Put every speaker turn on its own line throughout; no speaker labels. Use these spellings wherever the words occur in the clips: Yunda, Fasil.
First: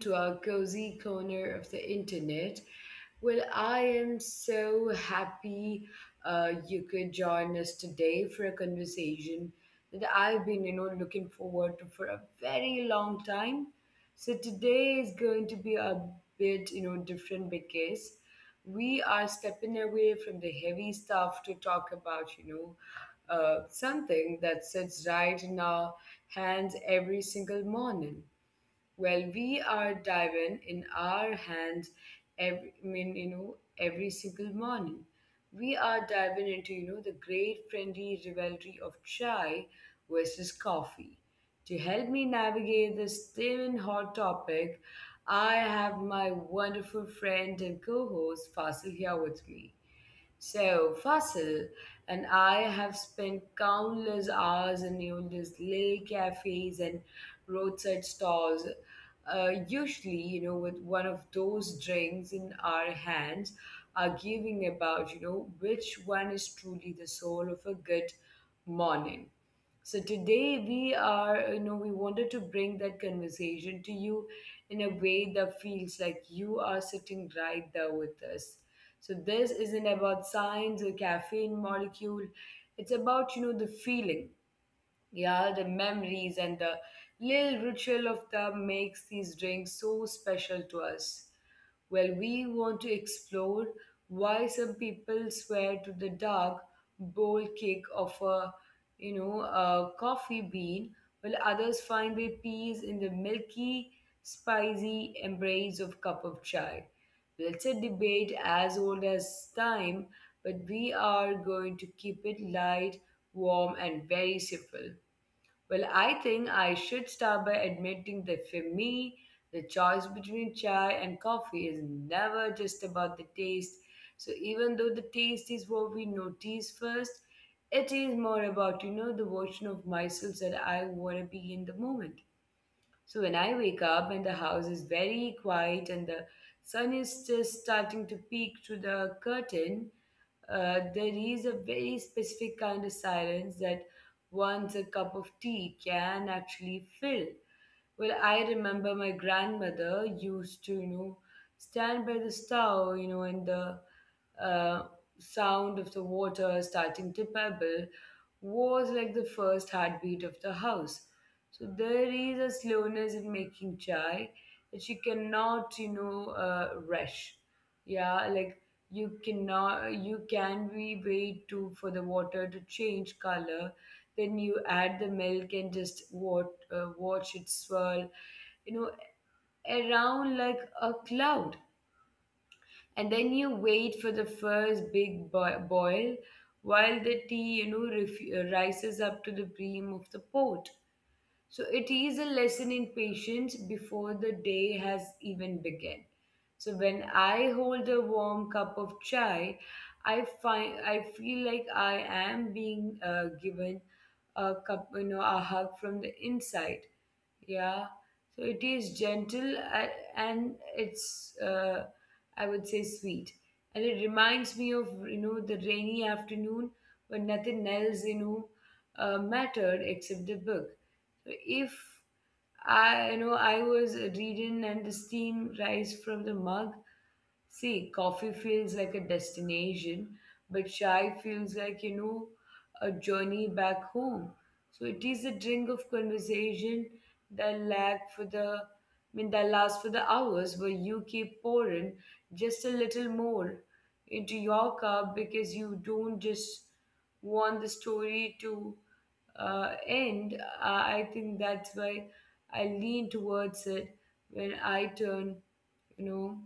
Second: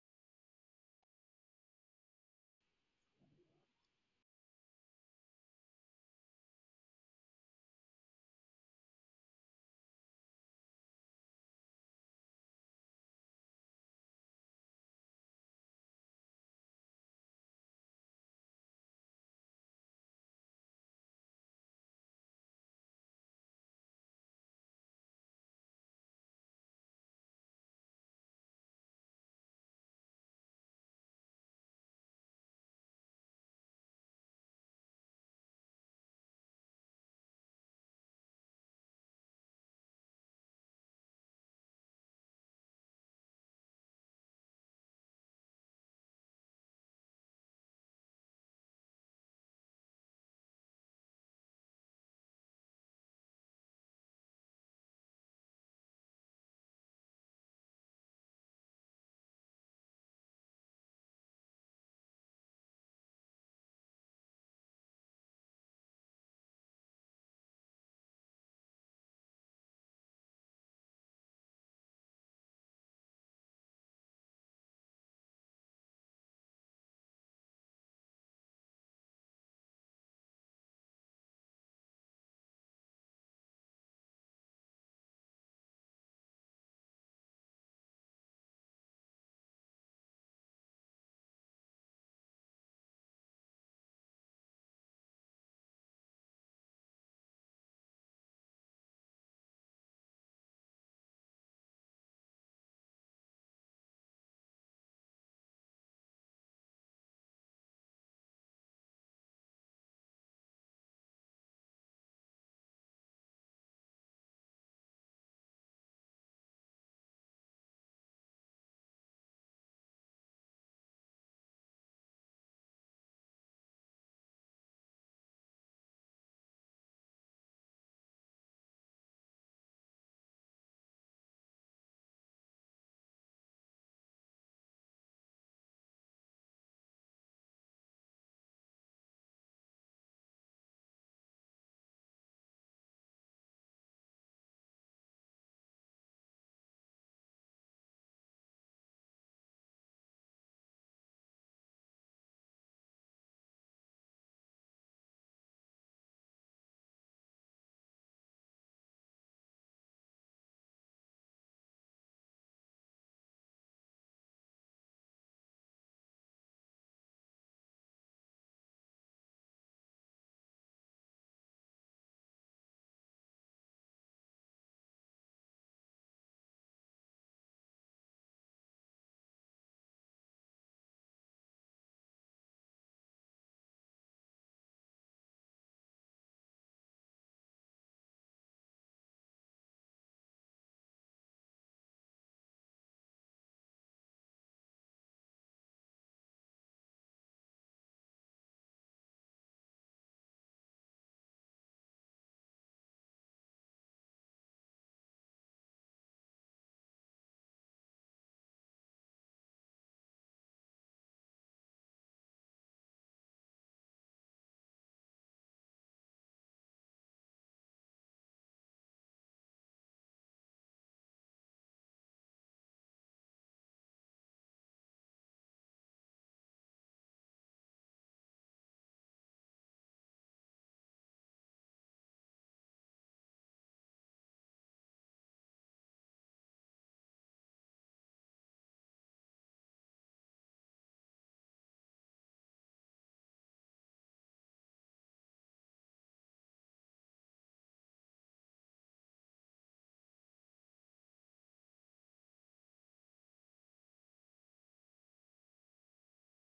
to our cozy corner of the internet. Well, I am so happy you could join us today for a conversation that I've been, you know, looking forward to for a very long time. So today is going to be a bit, you know, different because we are stepping away from the heavy stuff to talk about, something that sits right in our hands every single morning. Well, we are diving in our hands every every single morning. We are diving into, you know, the great friendly rivalry of chai versus coffee. To help me navigate this steaming hot topic, I have my wonderful friend and co-host Fasil here with me. So, Fasil and I have spent countless hours in Yunda's little cafes and roadside stalls, usually, you know, with one of those drinks in our hands, arguing about, you know, which one is truly the soul of a good morning. So today we are, we wanted to bring that conversation to you in a way that feels like you are sitting right there with us. So this isn't about science or caffeine molecule. It's about, you know, the feeling. Yeah, the memories and the little ritual of them makes these drinks so special to us. Well, we want to explore why some people swear to the dark, bold kick of a coffee bean, while others find their peace in the milky, spicy embrace of cup of chai. Well, it's a debate as old as time, but we are going to keep it light, warm, and very simple. Well, I think I should start by admitting that for me, the choice between chai and coffee is never just about the taste. So even though the taste is what we notice first, it is more about, you know, the version of myself that I want to be in the moment. So when I wake up and the house is very quiet and the sun is just starting to peek through the curtain, there is a very specific kind of silence that once a cup of tea can actually fill. Well, I remember my grandmother used to, you know, stand by the stove, you know, and the uh, sound of the water starting to bubble was like the first heartbeat of the house. So there is a slowness in making chai that you cannot, rush. Yeah, like you cannot, you can be wait to for the water to change color. Then you add the milk and just watch it swirl, you know, around like a cloud, and then you wait for the first big boil while the tea, you know, rises up to the brim of the pot. So it is a lesson in patience before the day has even begun. So when I hold a warm cup of chai, I find I feel like I am being given a cup, you know, a hug from the inside. Yeah, so it is gentle and it's, I would say, sweet. And it reminds me of, you know, the rainy afternoon when nothing else, mattered except the book. So if I, you know, I was reading and the steam rise from the mug, see, coffee feels like a destination, but chai feels like, you know, a journey back home. So it is a drink of conversation that lag for the, I mean, that will last for the hours where you keep pouring just a little more into your cup because you don't just want the story to end. I think that's why I lean towards it when I turn, you know,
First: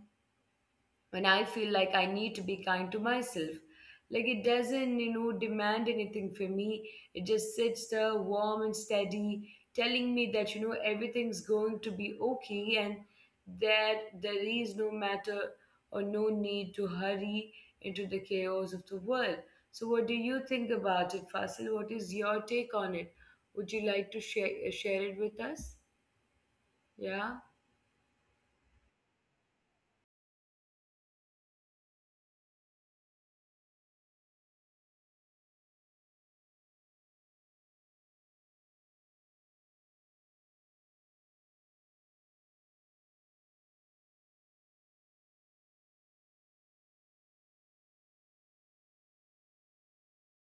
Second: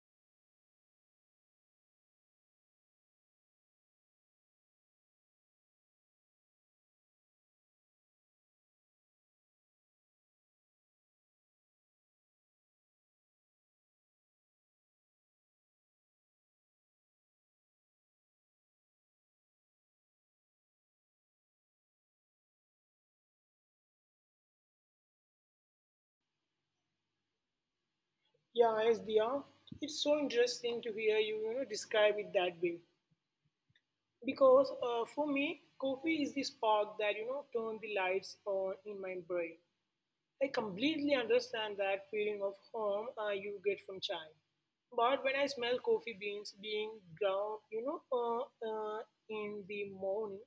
when I feel like I need to be kind to myself. Like it doesn't, you know, demand anything for me. It just sits there warm and steady, telling me that, you know, everything's going to be okay and that there is no matter or no need to hurry into the chaos of the world. So what do you think about it, Fasil? What is your take on it? Would you like to share it with us? Yeah.
Yeah, yes, Diya. It's so interesting to hear you, describe it that way. Because for me, coffee is the spark that, turned the lights on in my brain. I completely understand that feeling of home you get from chai. But when I smell coffee beans being ground, uh, in the morning,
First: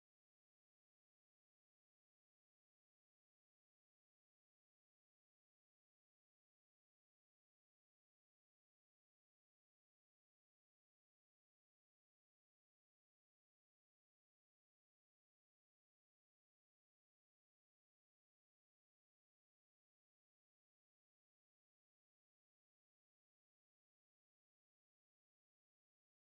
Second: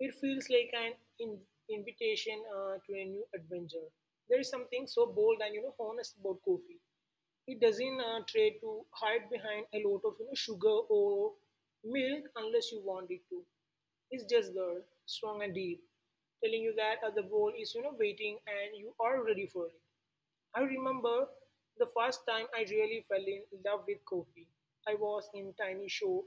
it feels like an invitation to a new adventure. There is something so bold and, honest about coffee. It doesn't try to hide behind a lot of sugar or milk unless you want it to. It's just there, strong and deep, telling you that the bowl is waiting and you are ready for it. I remember the first time I really fell in love with coffee. I was in tiny shop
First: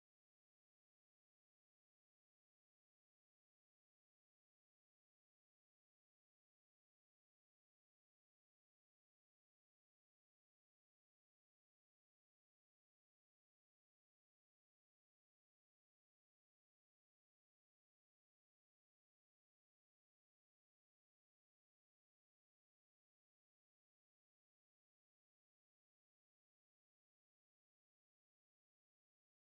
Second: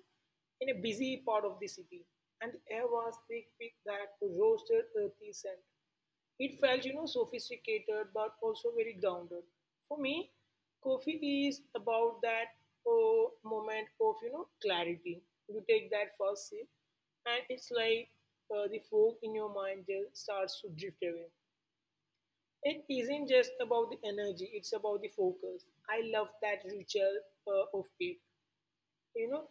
in a busy part of the city, and the air was thick with that roasted earthy scent. It felt, sophisticated but also very grounded. For me, coffee is about that oh, moment of, clarity. You take that first sip, and it's like the fog in your mind just starts to drift away. It isn't just about the energy, it's about the focus. I love that ritual of it you know,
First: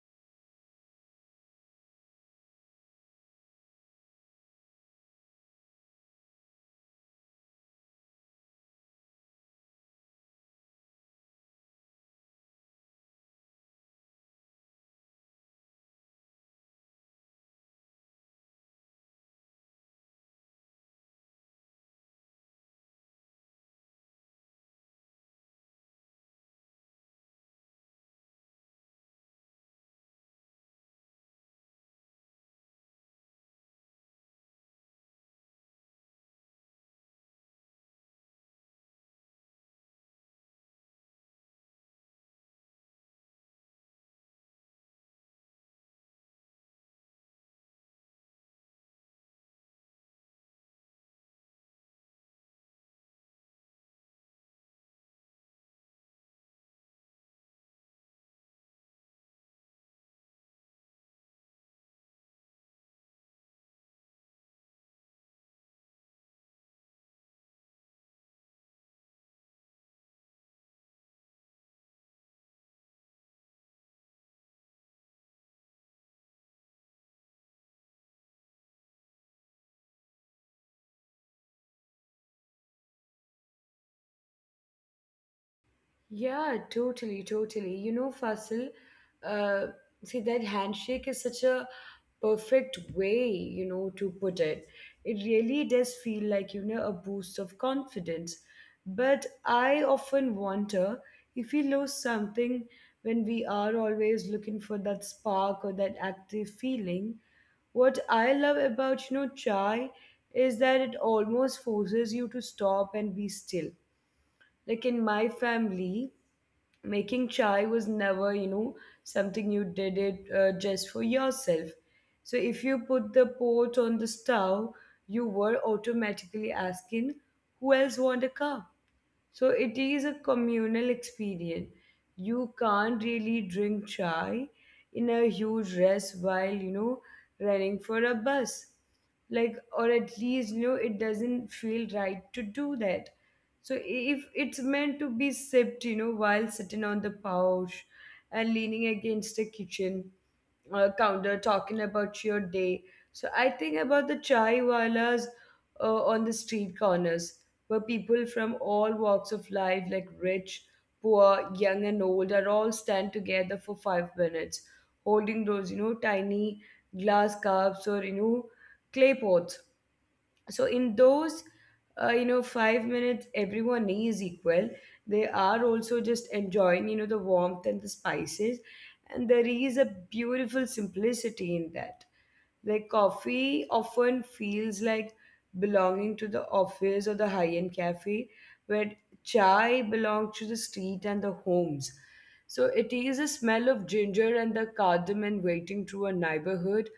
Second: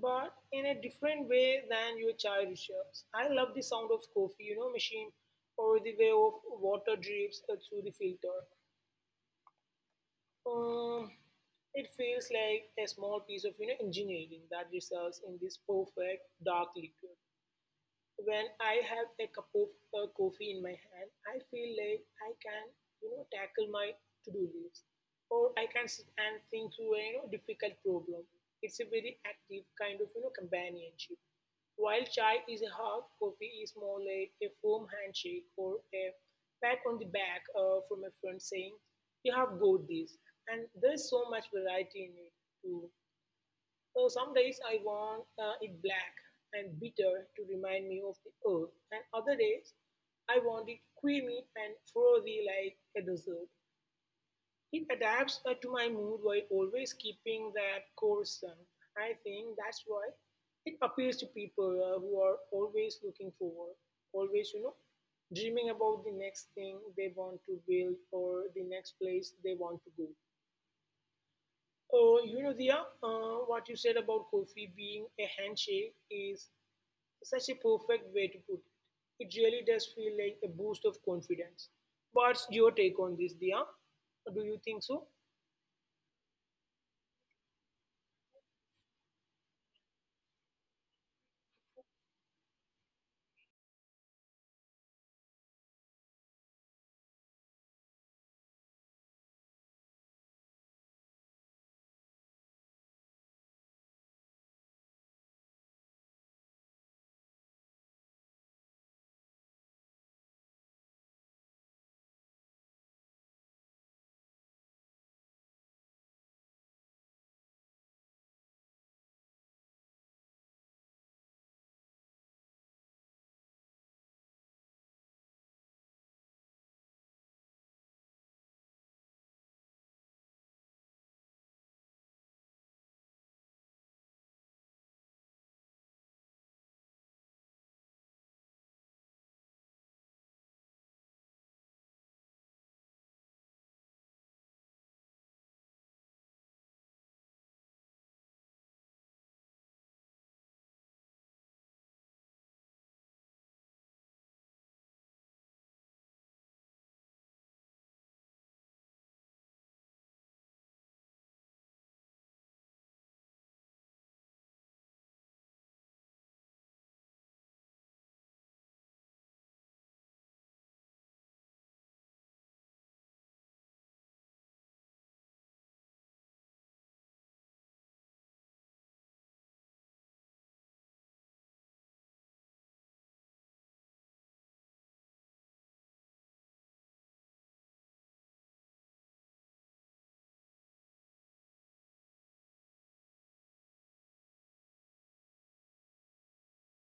but in a different way than your childhood shirts. I love the sound of coffee, machine or the way of water drips through the filter. Um, it feels like a small piece of engineering that results in this perfect dark liquid. When I have a cup of coffee in my hand, I feel like I can, tackle my to-do list, or I can sit and think through a difficult problem. It's a very active kind of companionship. While chai is a hug, coffee is more like a firm handshake or a pat on the back from a friend saying, "You have got this." And there's so much variety in it too. So some days I want it black and bitter to remind me of the earth, and other days I want it creamy and frothy like a dessert. It adapts to my mood while always keeping that core sun. I think that's why it appeals to people who are always looking forward, always, dreaming about the next thing they want to build or the next place they want to go. Oh, Dia, what you said about coffee being a handshake is such a perfect way to put it. It really does feel like a boost of confidence. What's your take on this, Dia? Do you think so?
Yeah, totally, totally. You know, Fasil, uh, see that handshake is such a perfect way, you know, to put it. It really does feel like, you know, a boost of confidence. But I often wonder if we lose something when we are always looking for that spark or that active feeling. What I love about, you know, chai is that it almost forces you to stop and be still. Like in my family, making chai was never, you know, something you did it just for yourself. So if you put the pot on the stove, you were automatically asking who else want a cup. So it is a communal experience. You can't really drink chai in a huge rush while, you know, running for a bus. Like, or at least, you know, it doesn't feel right to do that. So if it's meant to be sipped, you know, while sitting on the couch and leaning against the kitchen, counter talking about your day. So I think about the chai walas on the street corners, where people from all walks of life, like rich, poor, young, and old, are all stand together for 5 minutes, holding those, you know, tiny glass cups or, you know, clay pots. So in those, you know, 5 minutes everyone is equal. They are also just enjoying, you know, the warmth and the spices, and there is a beautiful simplicity in that. Like coffee often feels like belonging to the office or the high-end cafe, where chai belongs to the street and the homes. So it is a smell of ginger and the cardamom waiting through a neighborhood.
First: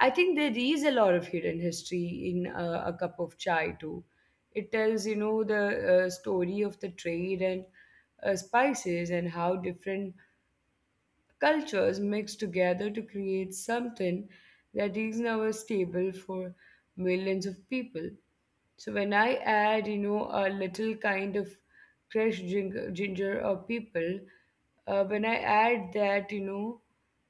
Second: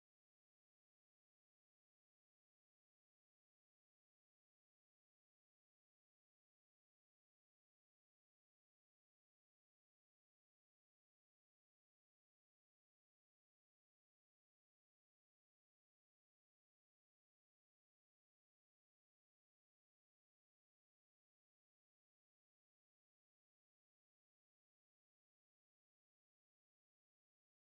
I think there is a lot of hidden history in a cup of chai too. It tells, you know, the story of the trade and spices and how different cultures mixed together to create something that is now stable for millions of people. So when I add, you know, a little kind of crushed ginger or people, when I add that, you know,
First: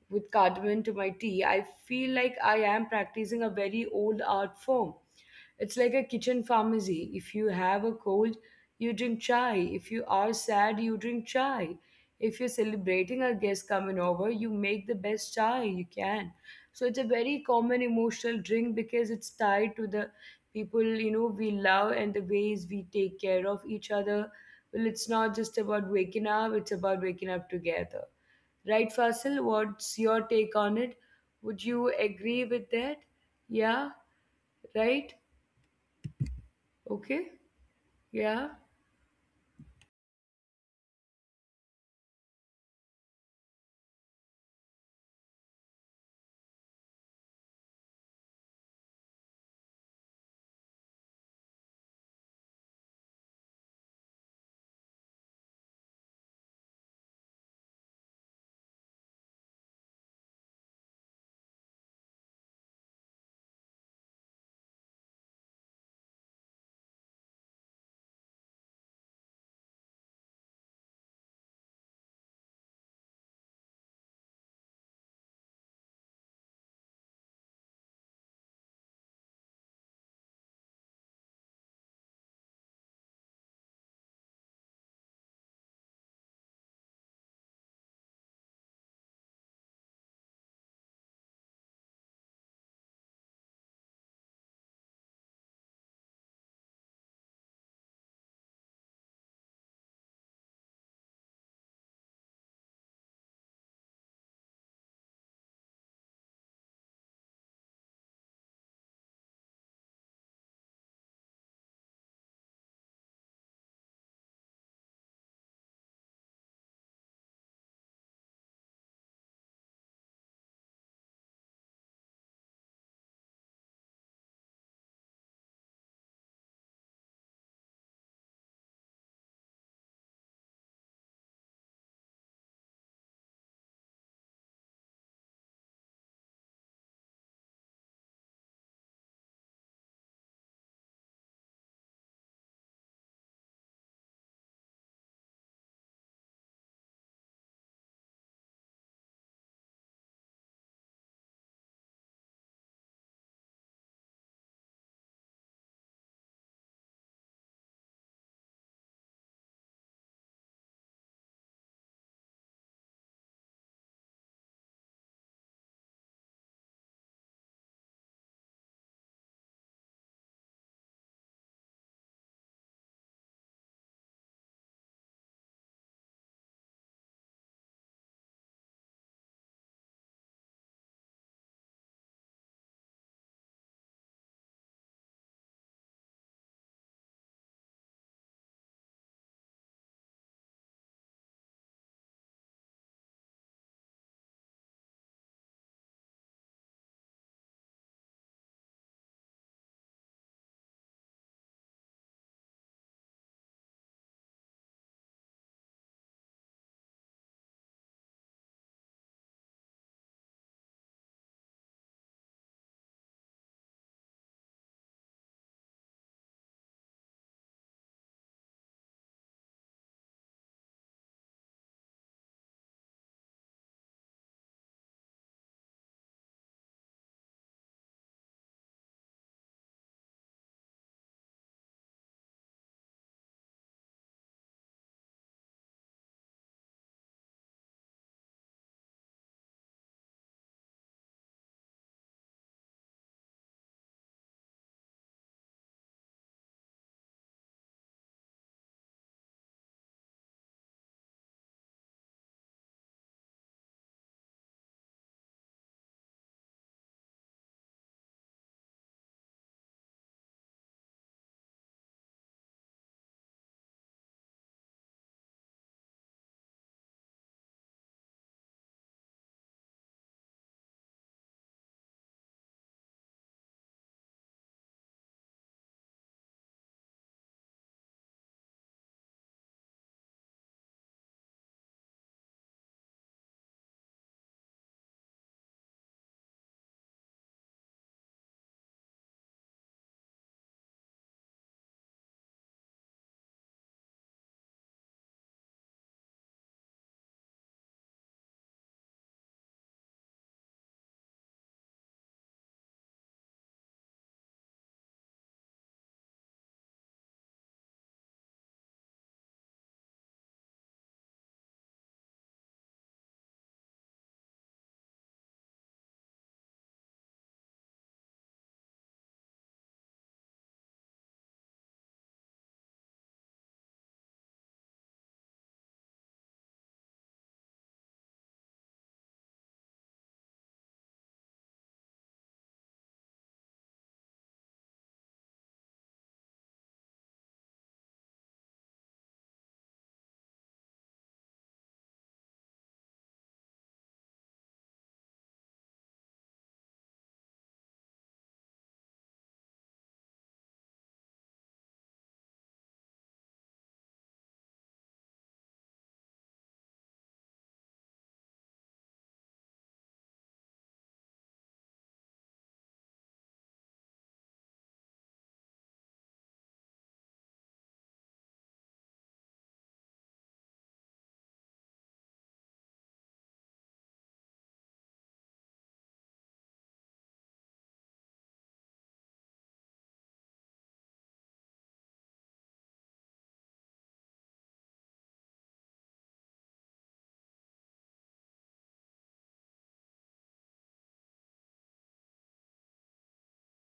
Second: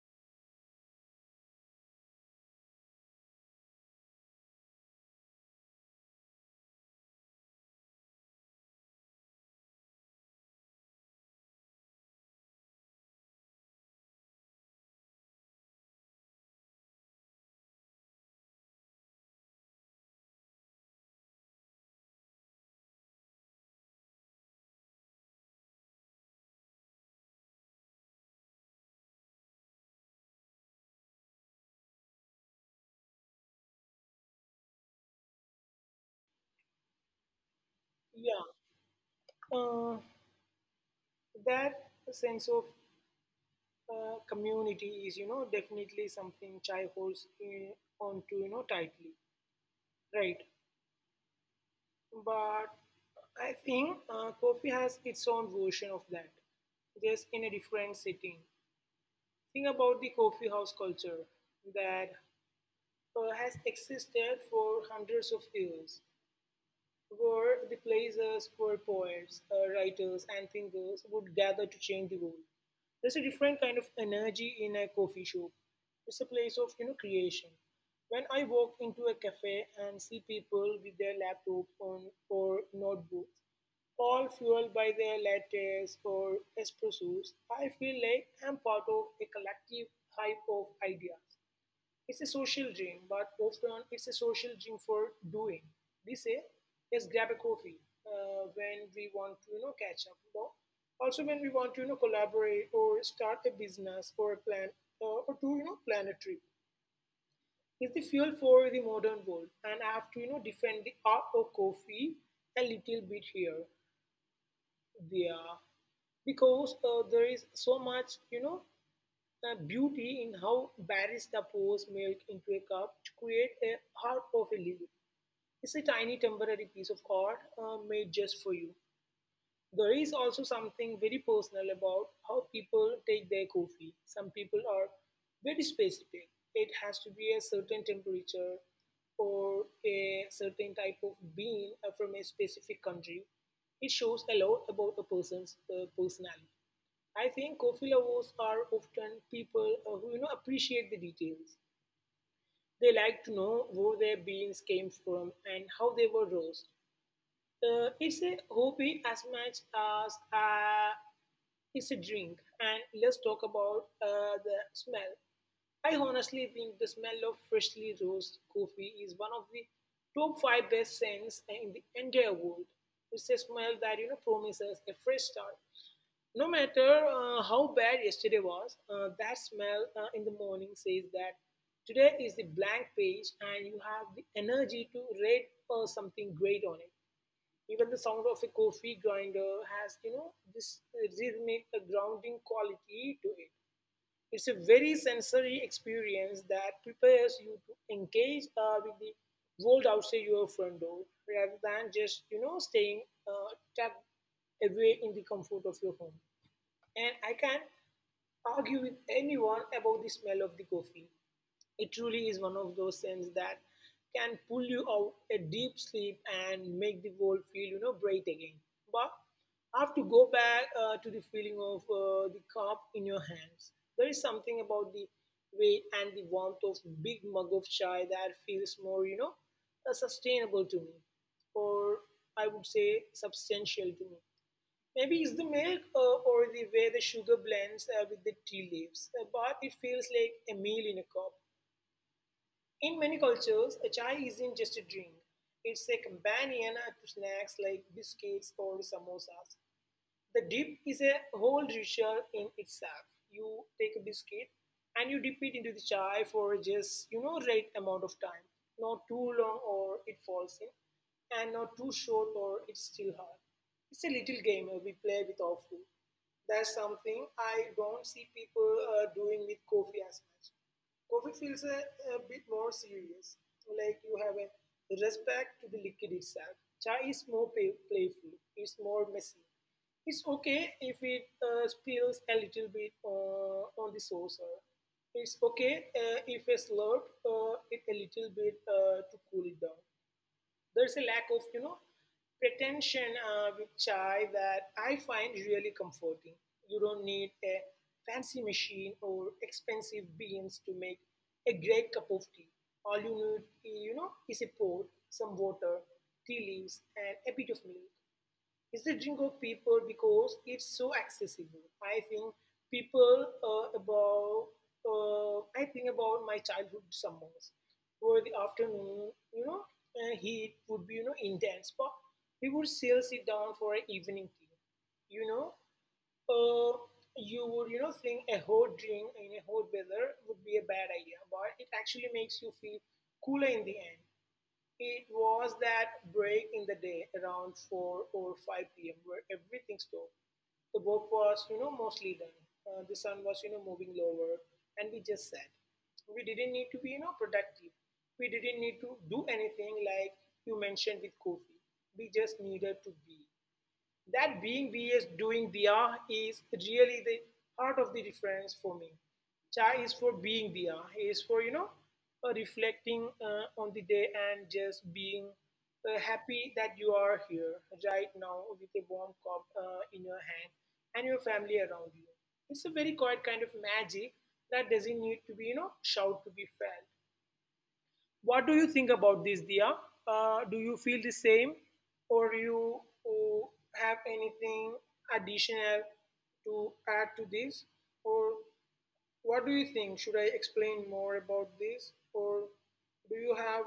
with cardamom to my tea, I feel like I am practicing a very old art form. It's like a kitchen pharmacy. If you have a cold, you drink chai. If you are sad, you drink chai. If you're celebrating a guest coming over, you make the best chai you can. So it's a very common emotional drink because it's tied to the people, you know, we love and the ways we take care of each other. Well, it's not just about waking up; it's about waking up together, right, Fasil? What's your take on it? Would you agree with that? Yeah, right? Okay, yeah,
Yeah. Uh, that sense of community is, definitely something Chai holds onto, tightly. Right. But I think coffee has its own version of that, just in a different setting. Think about the coffee house culture that has existed for hundreds of years, were the places where poets, writers, and thinkers would gather to change the world. There's a different kind of energy in a coffee shop. It's a place of creation. When I walk into a cafe and see people with their laptop on or notebooks, all fueled by their lattes or espressos, I feel like I'm part of a collective hive of ideas. It's a social drink, but often it's a social drink for doing. We say, let's grab a coffee when we want to, catch up. But also when we want to, collaborate or start a business or a plan or to, plan a trip. It's the fuel for the modern world, and I have to, defend the art of coffee a little bit here, there, because there is so much, the beauty in how barista pours milk into a cup to create a heart of a leaf. It's a tiny temporary piece of art made just for you. There is also something very personal about how people take their coffee. Some people are very specific. It has to be a certain temperature or a certain type of bean from a specific country. It shows a lot about a person's personality. I think coffee lovers are often people who appreciate the details. They like to know where their beans came from and how they were roasted. It's a hobby as much as it's a drink. And let's talk about the smell. I honestly think the smell of freshly roasted coffee is one of the top five best scents in the entire world. It's a smell that promises a fresh start. No matter how bad yesterday was, that smell in the morning says that today is the blank page and you have the energy to write something great on it. Even the sound of a coffee grinder has, this rhythmic grounding quality to it. It's a very sensory experience that prepares you to engage with the world outside your front door rather than just, staying tucked away in the comfort of your home. And I can argue with anyone about the smell of the coffee. It truly is one of those scents that can pull you out a deep sleep and make the world feel, bright again. But I have to go back to the feeling of the cup in your hands. There is something about the weight and the warmth of big mug of chai that feels more, sustainable to me, or I would say substantial to me. Maybe it's the milk or the way the sugar blends with the tea leaves, but it feels like a meal in a cup. In many cultures, a chai isn't just a drink, it's a companion to snacks like biscuits or samosas. The dip is a whole ritual in itself. You take a biscuit and you dip it into the chai for just, right amount of time. Not too long or it falls in, and not too short or it's still hard. It's a little game we play with our food. That's something I don't see people doing with coffee as much. Coffee feels a bit more serious, like you have a respect to the liquid itself. Chai is more playful, it's more messy. It's okay if it spills a little bit on the saucer. It's okay if I slurp it a little bit to cool it down. There's a lack of, pretension with chai that I find really comforting. You don't need a fancy machine or expensive beans to make a great cup of tea. All you need, is a pot, some water, tea leaves, and a bit of milk. It's the drink of people because it's so accessible. I think people about I think about my childhood summers where the afternoon, heat would be intense, but we would still sit down for an evening tea. You know, uh, you would think a hot drink in a hot weather would be a bad idea, but it actually makes you feel cooler in the end. It was that break in the day around 4 or 5 p.m. where everything stopped. The work was, mostly done. The sun was, moving lower, and we just sat. We didn't need to be, productive. We didn't need to do anything like you mentioned with coffee. We just needed to be. That being vs doing Diya is really the heart of the difference for me. Cha is for being Diya, is for, reflecting on the day and just being happy that you are here right now with a warm cup in your hand and your family around you. It's a very quiet kind of magic that doesn't need to be, shout to be felt. What do you think about this, Dia? Do you feel the same, or you uh, have anything additional to add to this, or what do you think? Should I explain more about this, or do you have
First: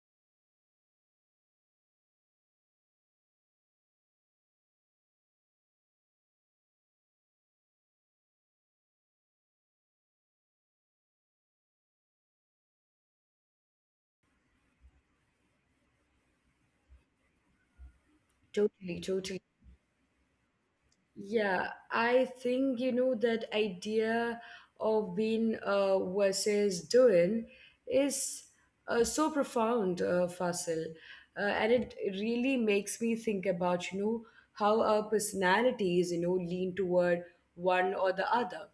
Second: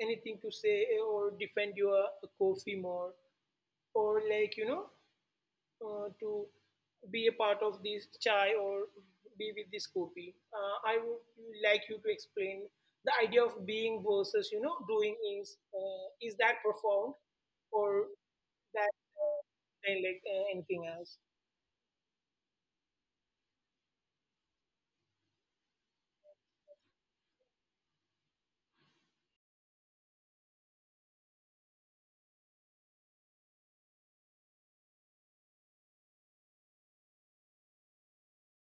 anything to say or defend your coffee more, or like to be a part of this chai or be with this kopi? I would like you to explain the idea of being versus doing is that profound or that
totally, totally.
anything else?
Yeah, I think, you know, that idea of being versus doing is so profound, Fasil, and it really makes me think about, you know, how our personalities, you know, lean toward one or the other.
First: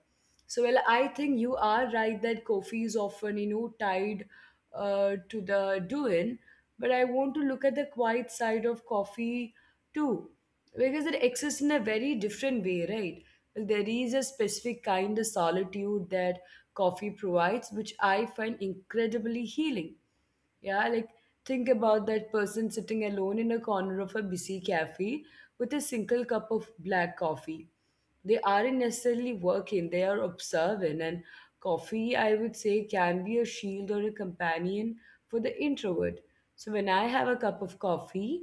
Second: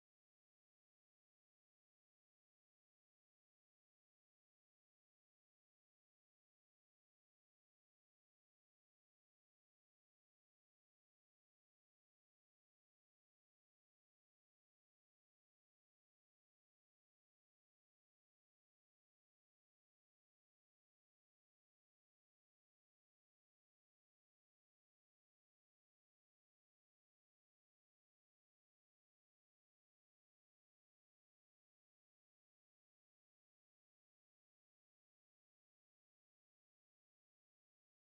So well, I think you are right that coffee is often, you know, tied to the doing, but I want to look at the quiet side of coffee too because it exists in a very different way, right? Like, there is a specific kind of solitude that coffee provides, which I find incredibly healing. Yeah, like think about that person sitting alone in a corner of a busy cafe with a single cup of black coffee. They aren't necessarily working, they are observing. And coffee, I would say, can be a shield or a companion for the introvert. So when I have a cup of coffee,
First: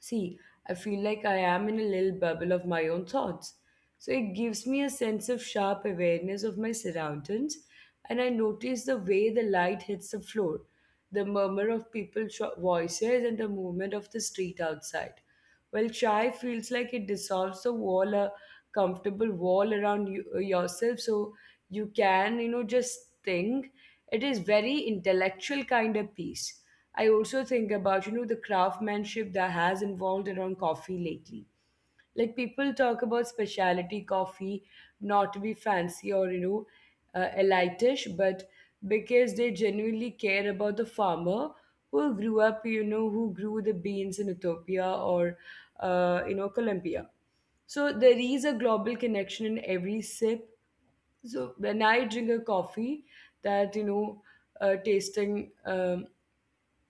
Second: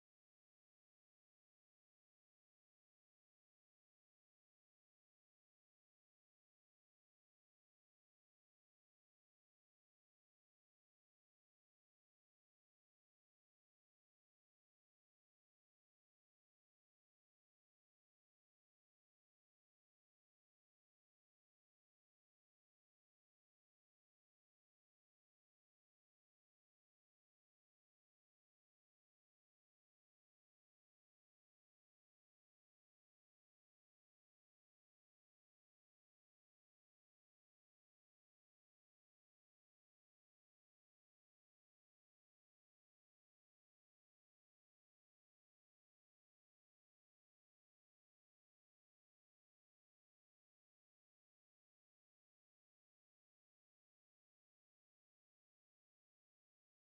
see, I feel like I am in a little bubble of my own thoughts. So it gives me a sense of sharp awareness of my surroundings, and I notice the way the light hits the floor, the murmur of people's voices, and the movement of the street outside. Well, chai feels like it dissolves the wall, a comfortable wall around you, yourself, so you can, you know, just think. It is very intellectual kind of peace. I also think about, you know, the craftsmanship that has involved around coffee lately. Like people talk about specialty coffee, not to be fancy or, elitish, but because they genuinely care about the farmer who grew up, you know, who grew the beans in Ethiopia or, you know, Colombia. So there is a global connection in every sip. So when I drink a coffee, that, you know, tasting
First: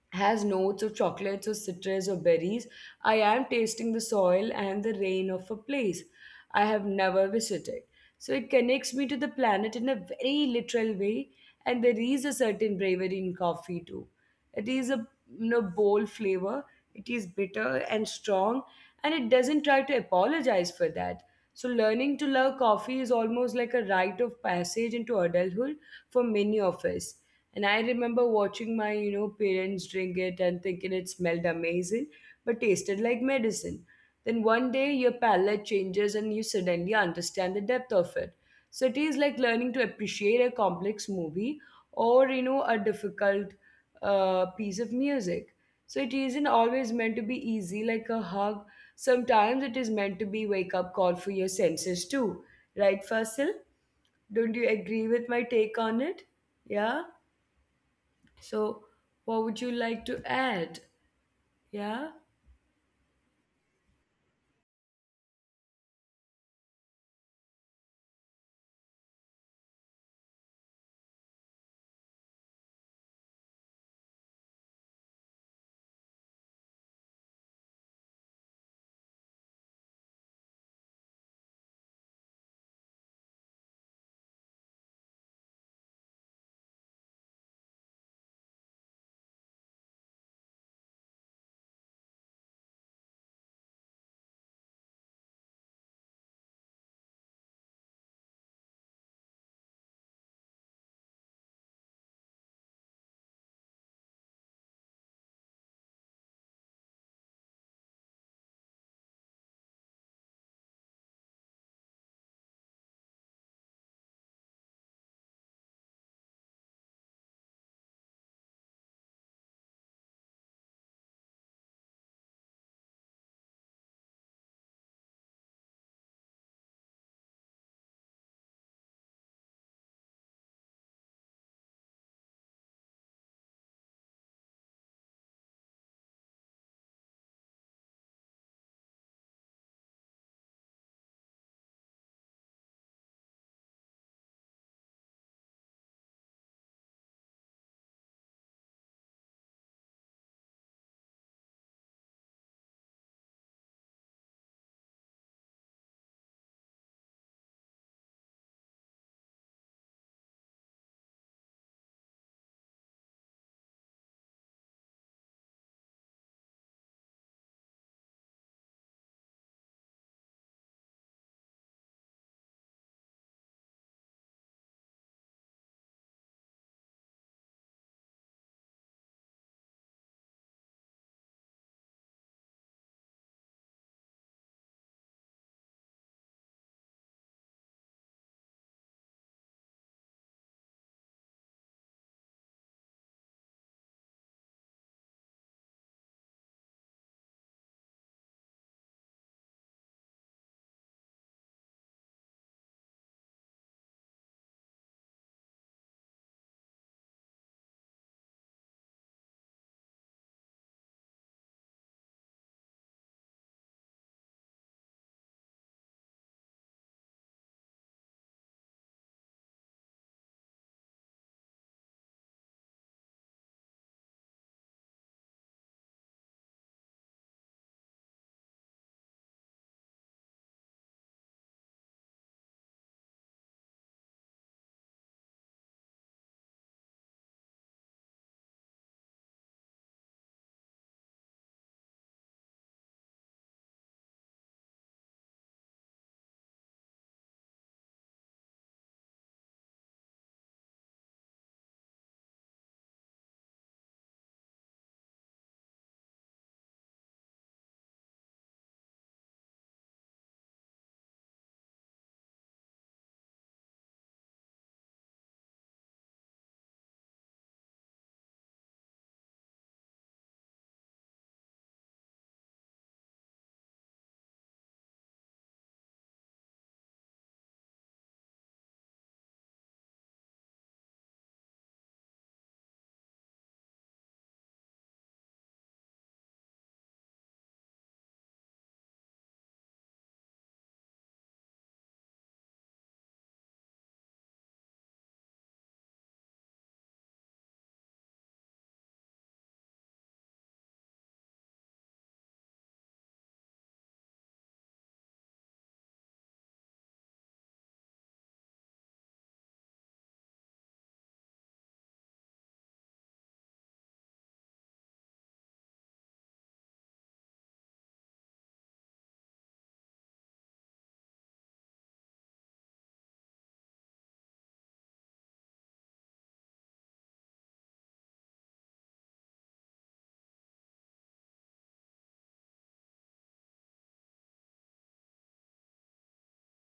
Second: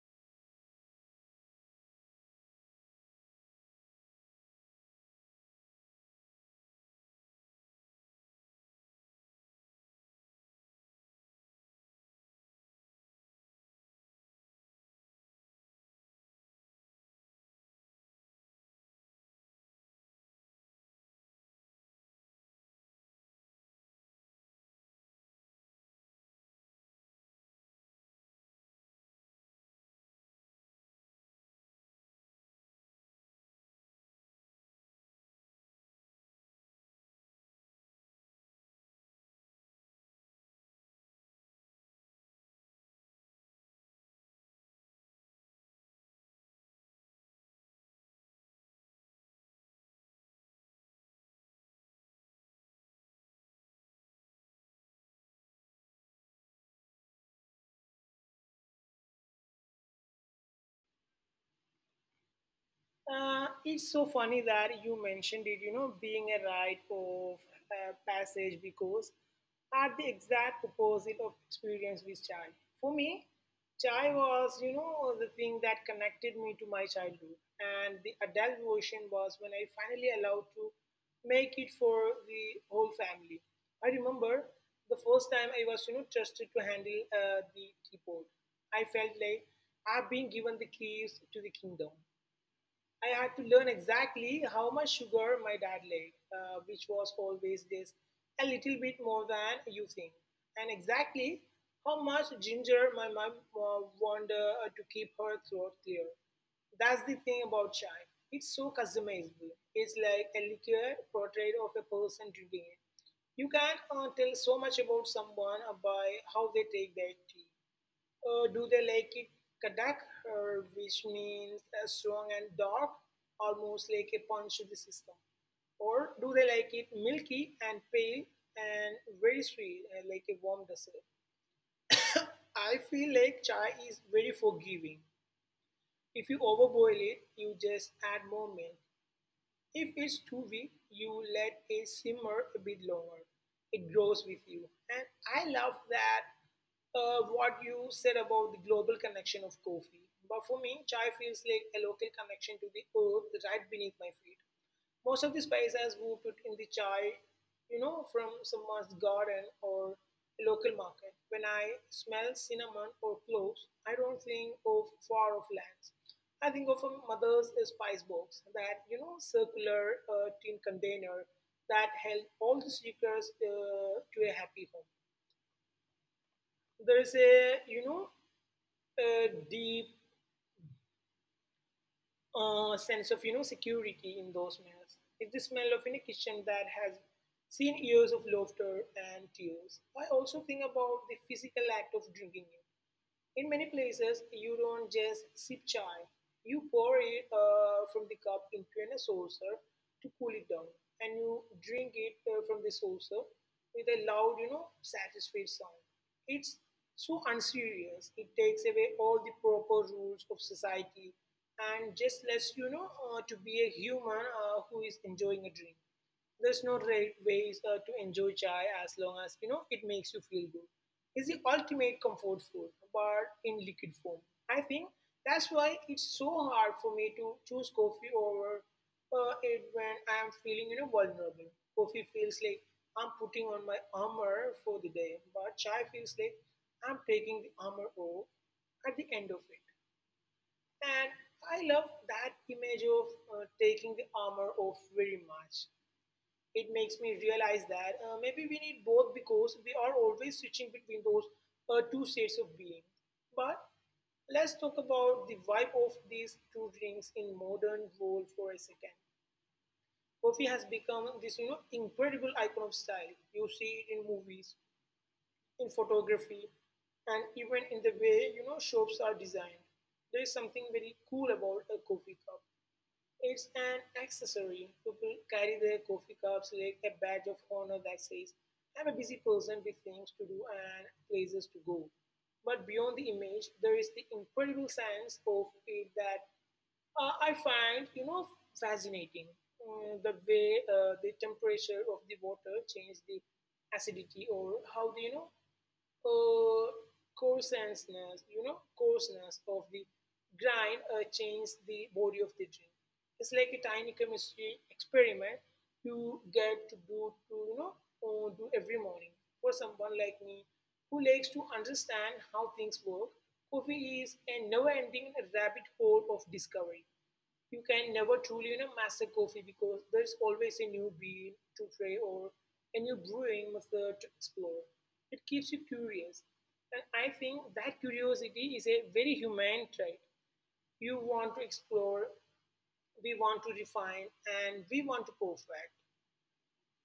has notes of chocolates or citrus or berries. I am tasting the soil and the rain of a place I have never visited. So it connects me to the planet in a very literal way, and there is a certain bravery in coffee too. It is a bold flavor, it is bitter and strong, and it doesn't try to apologize for that. So, learning to love coffee is almost like a rite of passage into adulthood for many of us. And I remember watching my parents drink it and thinking it smelled amazing, but tasted like medicine. Then one day your palate changes and you suddenly understand the depth of it. So it is like learning to appreciate a complex movie or a difficult piece of music. So it isn't always meant to be easy like a hug. Sometimes it is meant to be wake up call for your senses too. Right, Fasil? Don't you agree with my take on it? Yeah? So, what would you like to add? Yeah,
It's so funny that you mentioned it, being a rite of passage because at the exact opposite of experience with chai. For me, chai was, the thing that connected me to my childhood. And the adult version was when I finally allowed to make it for the whole family. I remember the first time I was, trusted to handle the teapot. I felt like I've been given the keys to the kingdom. I had to learn exactly how much sugar my dad liked, which was always just a little bit more than you think, and exactly how much ginger my mom wanted to keep her throat clear. That's the thing about chai. It's so customizable. It's like a liquor portrait of a person drinking it. You can tell so much about someone by how they take their tea. Do they like it kadak, which means strong and dark, almost like a punch to the system? Or do they like it milky and pale and very sweet, like a warm dessert? I feel like chai is very forgiving. If you overboil it, you just add more milk. If it's too weak, you let it simmer a bit longer. It grows with you. And I love that what you said about the global connection of coffee. But for me, chai feels like a local connection to the earth right beneath my feet. Most of the spices we put in the chai, from someone's garden or local market. When I smell cinnamon or cloves, I don't think of far off lands. I think of a mother's spice box, that, circular tin container that held all the secrets to a happy home. There is a, a deep sense of security in those smells. It's the smell of in a kitchen that has seen years of laughter and tears. I also think about the physical act of drinking it. In many places, you don't just sip chai. You pour it from the cup into a saucer to cool it down, and you drink it from the saucer with a loud, satisfied sound. It's so unserious. It takes away all the proper rules of society and just lets you know to be a human who is enjoying a drink. There's no right ways to enjoy chai as long as you know it makes you feel good. It's the ultimate comfort food, but in liquid form. I think that's why it's so hard for me to choose coffee over it when I'm feeling vulnerable. Coffee feels like I'm putting on my armor for the day, but chai feels like I'm taking the armor off at the end of it. And I love that image of taking the armor off very much. It makes me realize that maybe we need both because we are always switching between those two states of being. But let's talk about the vibe of these two drinks in modern world for a second. Coffee has become this, incredible icon of style. You see it in movies, in photography, and even in the way shops are designed. There is something very cool about a coffee cup. It's an accessory. People carry their coffee cups like a badge of honor that says, I'm a busy person with things to do and places to go. But beyond the image, there is the incredible science of it that I find, fascinating. The way the temperature of the water changes the acidity or how, the, uh, coarseness, coarseness of the grind change the body of the drink. It's like a tiny chemistry experiment you get to do to do every morning. For someone like me who likes to understand how things work, coffee is a never-ending rabbit hole of discovery. You can never truly master coffee because there's always a new bean to try or a new brewing method to explore. It keeps you curious, and I think that curiosity is a very human trait. You want to explore, we want to refine, and we want to perfect.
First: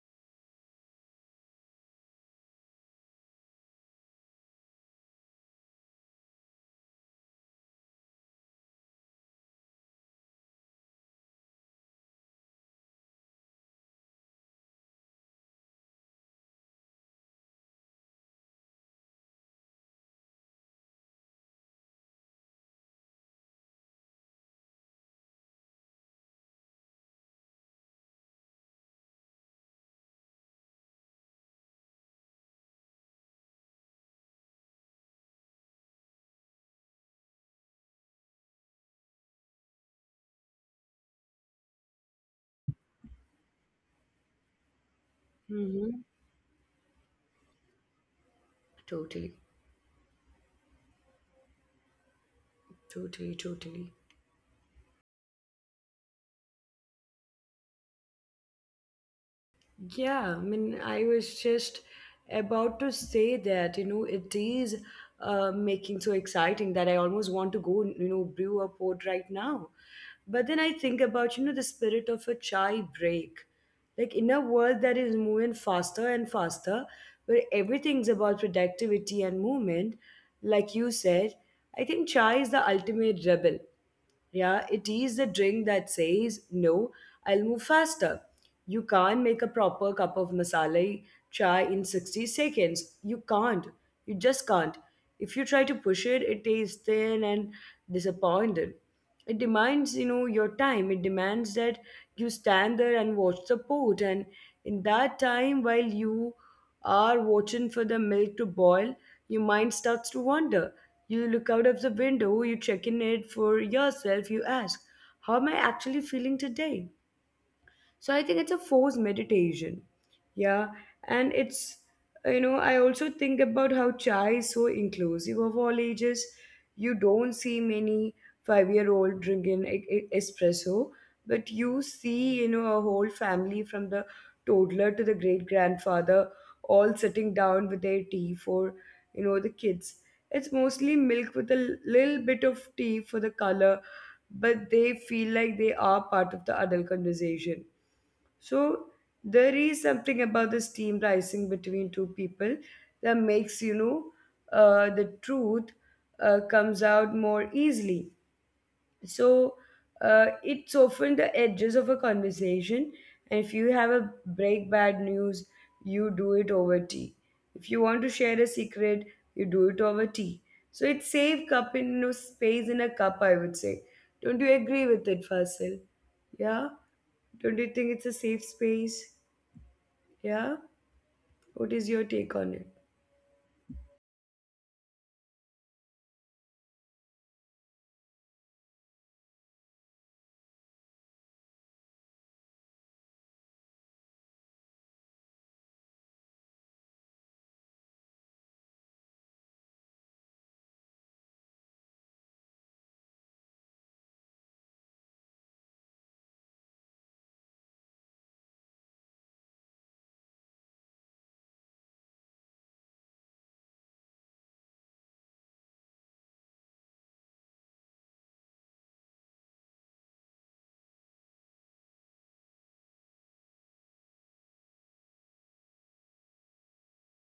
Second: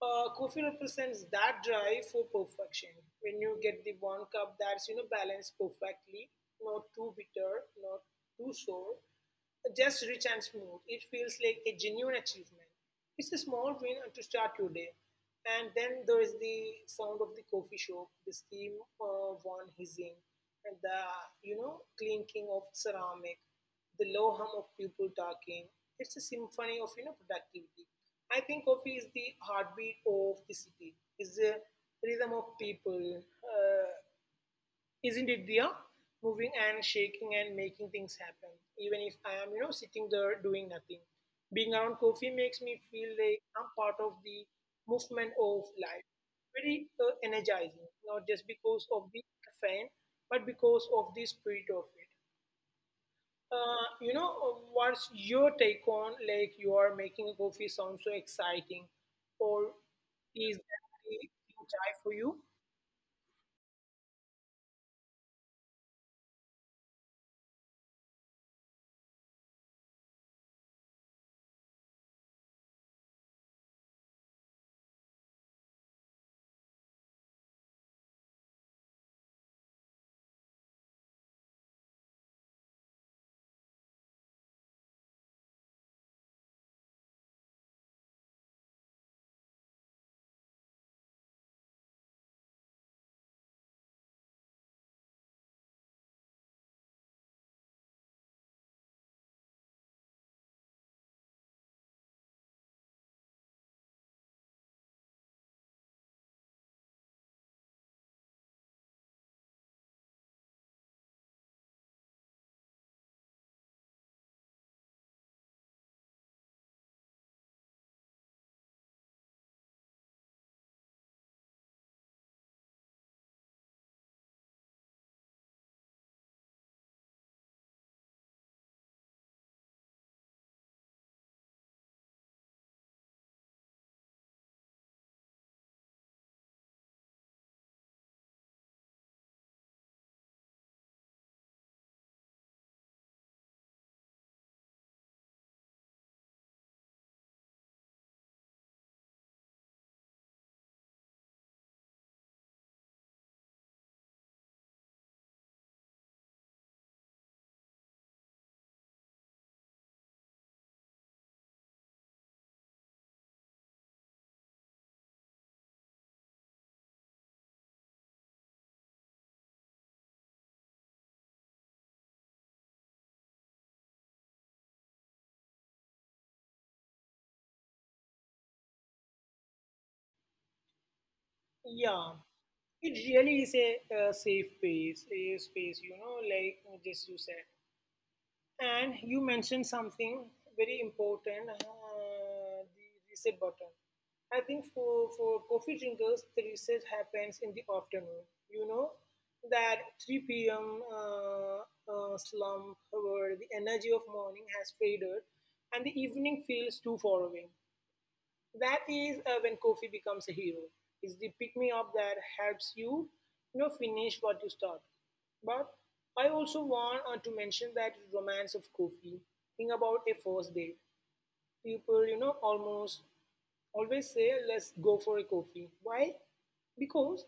Coffee represents that drive for perfection. When you get the one cup that's balanced perfectly, not too bitter, not too sour, just rich and smooth. It feels like a genuine achievement. It's a small win to start your day. And then there is the sound of the coffee shop, the steam one hissing, and the clinking of ceramic, the low hum of people talking. It's a symphony of productivity. I think coffee is the heartbeat of the city. It's the rhythm of people, uh, isn't it, Dia? Moving and shaking and making things happen, even if I am, sitting there doing nothing. Being around coffee makes me feel like I'm part of the movement of
hmm,
life. Very energizing, not just because of the
totally,
caffeine, but because of the spirit of it.
totally, totally.
What's your take on like you are making a coffee sound so exciting, or
Yeah, I
is
mean,
that
I
the
was
thing
just
try for you?
about to say that it is making so exciting that I almost want to go brew a port right now. But then I think about the spirit of a chai break. Like in a world that is moving faster and faster, where everything's about productivity and movement, like you said, I think chai is the ultimate rebel. Yeah, it is the drink that says, no, I'll move faster. You can't make a proper cup of masala chai in 60 seconds. You can't. You just can't. If you try to push it, it tastes thin and disappointed. It demands your time. It demands that you stand there and watch the pot, and in that time, while you are watching for the milk to boil, your mind starts to wander. You look out of the window, you check in it for yourself, you ask, how am I actually feeling today? So I think it's a forced meditation. Yeah. And I also think about how chai is so inclusive of all ages. You don't see many 5-year old drinking espresso, but you see a whole family from the toddler to the great grandfather all sitting down with their tea for the kids. It's mostly milk with a little bit of tea for the color, but they feel like they are part of the adult conversation. So there is something about the steam rising between two people that makes the truth comes out more easily. So it's often the edges of a conversation, and if you have a break bad news, you do it over tea. If you want to share a secret, you do it over tea. So it's save cup in no space in a cup, I would say. Don't you agree with it, Fasil? Yeah? Don't you think it's a safe space? Yeah, what is your
Yeah.
take on it?
It really is a, uh, safe space, a space, like just you said. And you mentioned something very important, the reset button. I think for coffee drinkers, the reset happens in the afternoon. You know, that 3 p.m. Slump where the energy of morning has faded and the evening feels too far away. That is when coffee becomes a hero. It's the pick me up that helps you, finish what you start. But I also want to mention that romance of coffee. Think about a first date. People, almost always say, let's go for a coffee. Why? Because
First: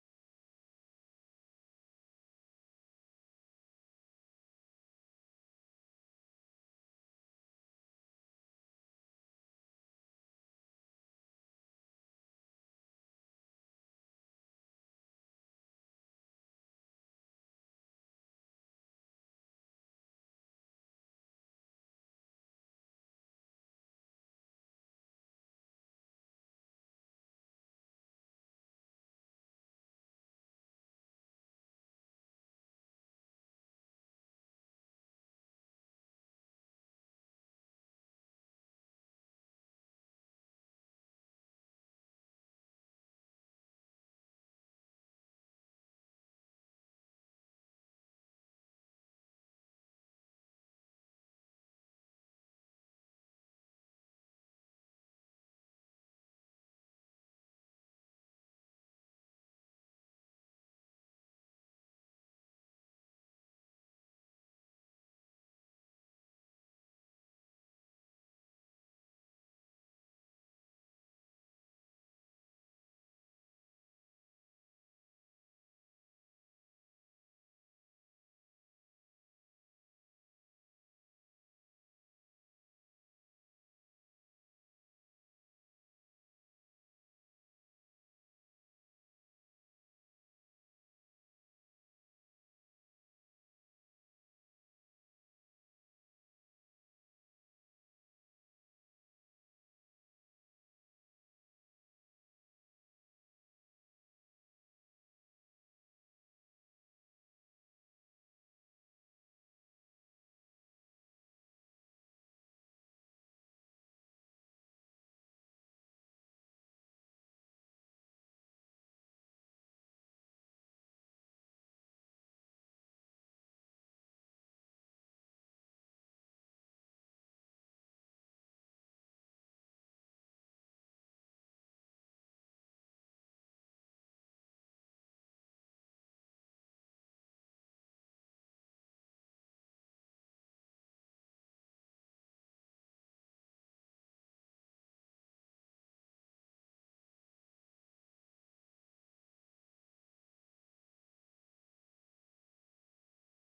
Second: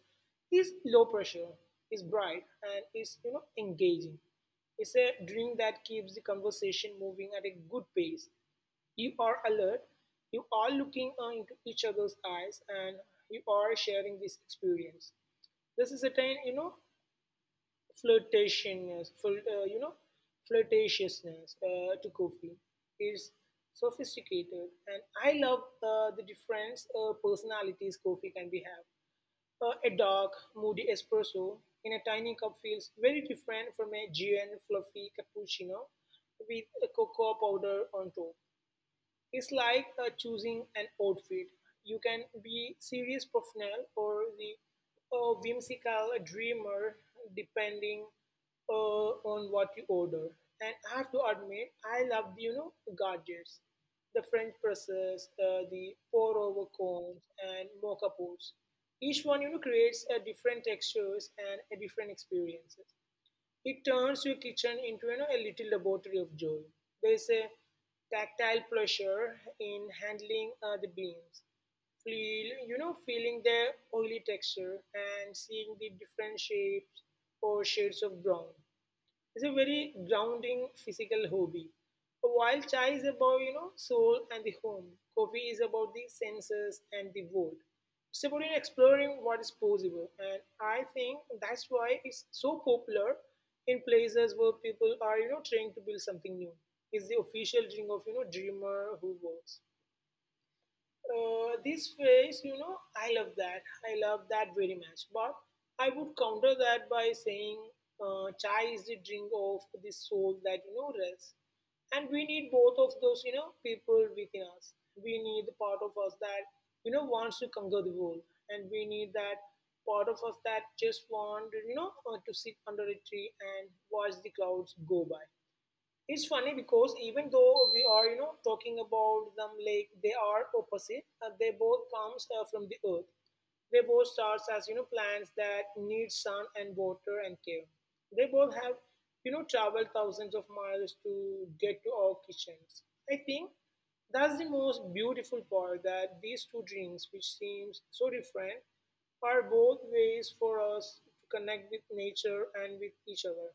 it's low pressure, it's bright, and it's, engaging. It's a drink that keeps the conversation moving at a good pace. You are alert, you are looking into each other's eyes, and you are sharing this experience. This is a time, you know, flirtatiousness, fl- you know, flirtatiousness to Kofi is sophisticated, and I love the different personalities Kofi can be have. A dark, moody espresso in a tiny cup feels very different from a GN fluffy cappuccino with a cocoa powder on top. It's like choosing an outfit. You can be serious professional or the whimsical dreamer, depending on what you order. And I have to admit, I love gadgets, the French presses, the pour-over combs, and mocha pots. Each one creates a different textures and a different experiences. It turns your kitchen into a little laboratory of joy. There is a tactile pleasure in handling the beans, feeling their oily texture and seeing the different shapes or shades of brown. It's a very grounding physical hobby. While chai is about, soul and the home, coffee is about the senses and the world. It's about exploring what is possible. And I think that's why it's so popular in places where people are, trying to build something new. It's the official drink of, dreamer who works this phase, I love that. I love that very much. But I would counter that by saying chai is the drink of the soul that, rests. And we need both of those, people within us. We need the part of us that, wants to conquer the world. And we need that part of us that just want, to sit under a tree and watch the clouds go by. It's funny because even though we are, talking about them like they are opposite, they both comes from the earth. They both starts as, plants that need sun and water and care. They both have, traveled thousands of miles to get to our kitchens. I think that's the most beautiful part that these two drinks, which seems so different, are both ways for us to connect with nature and with each other.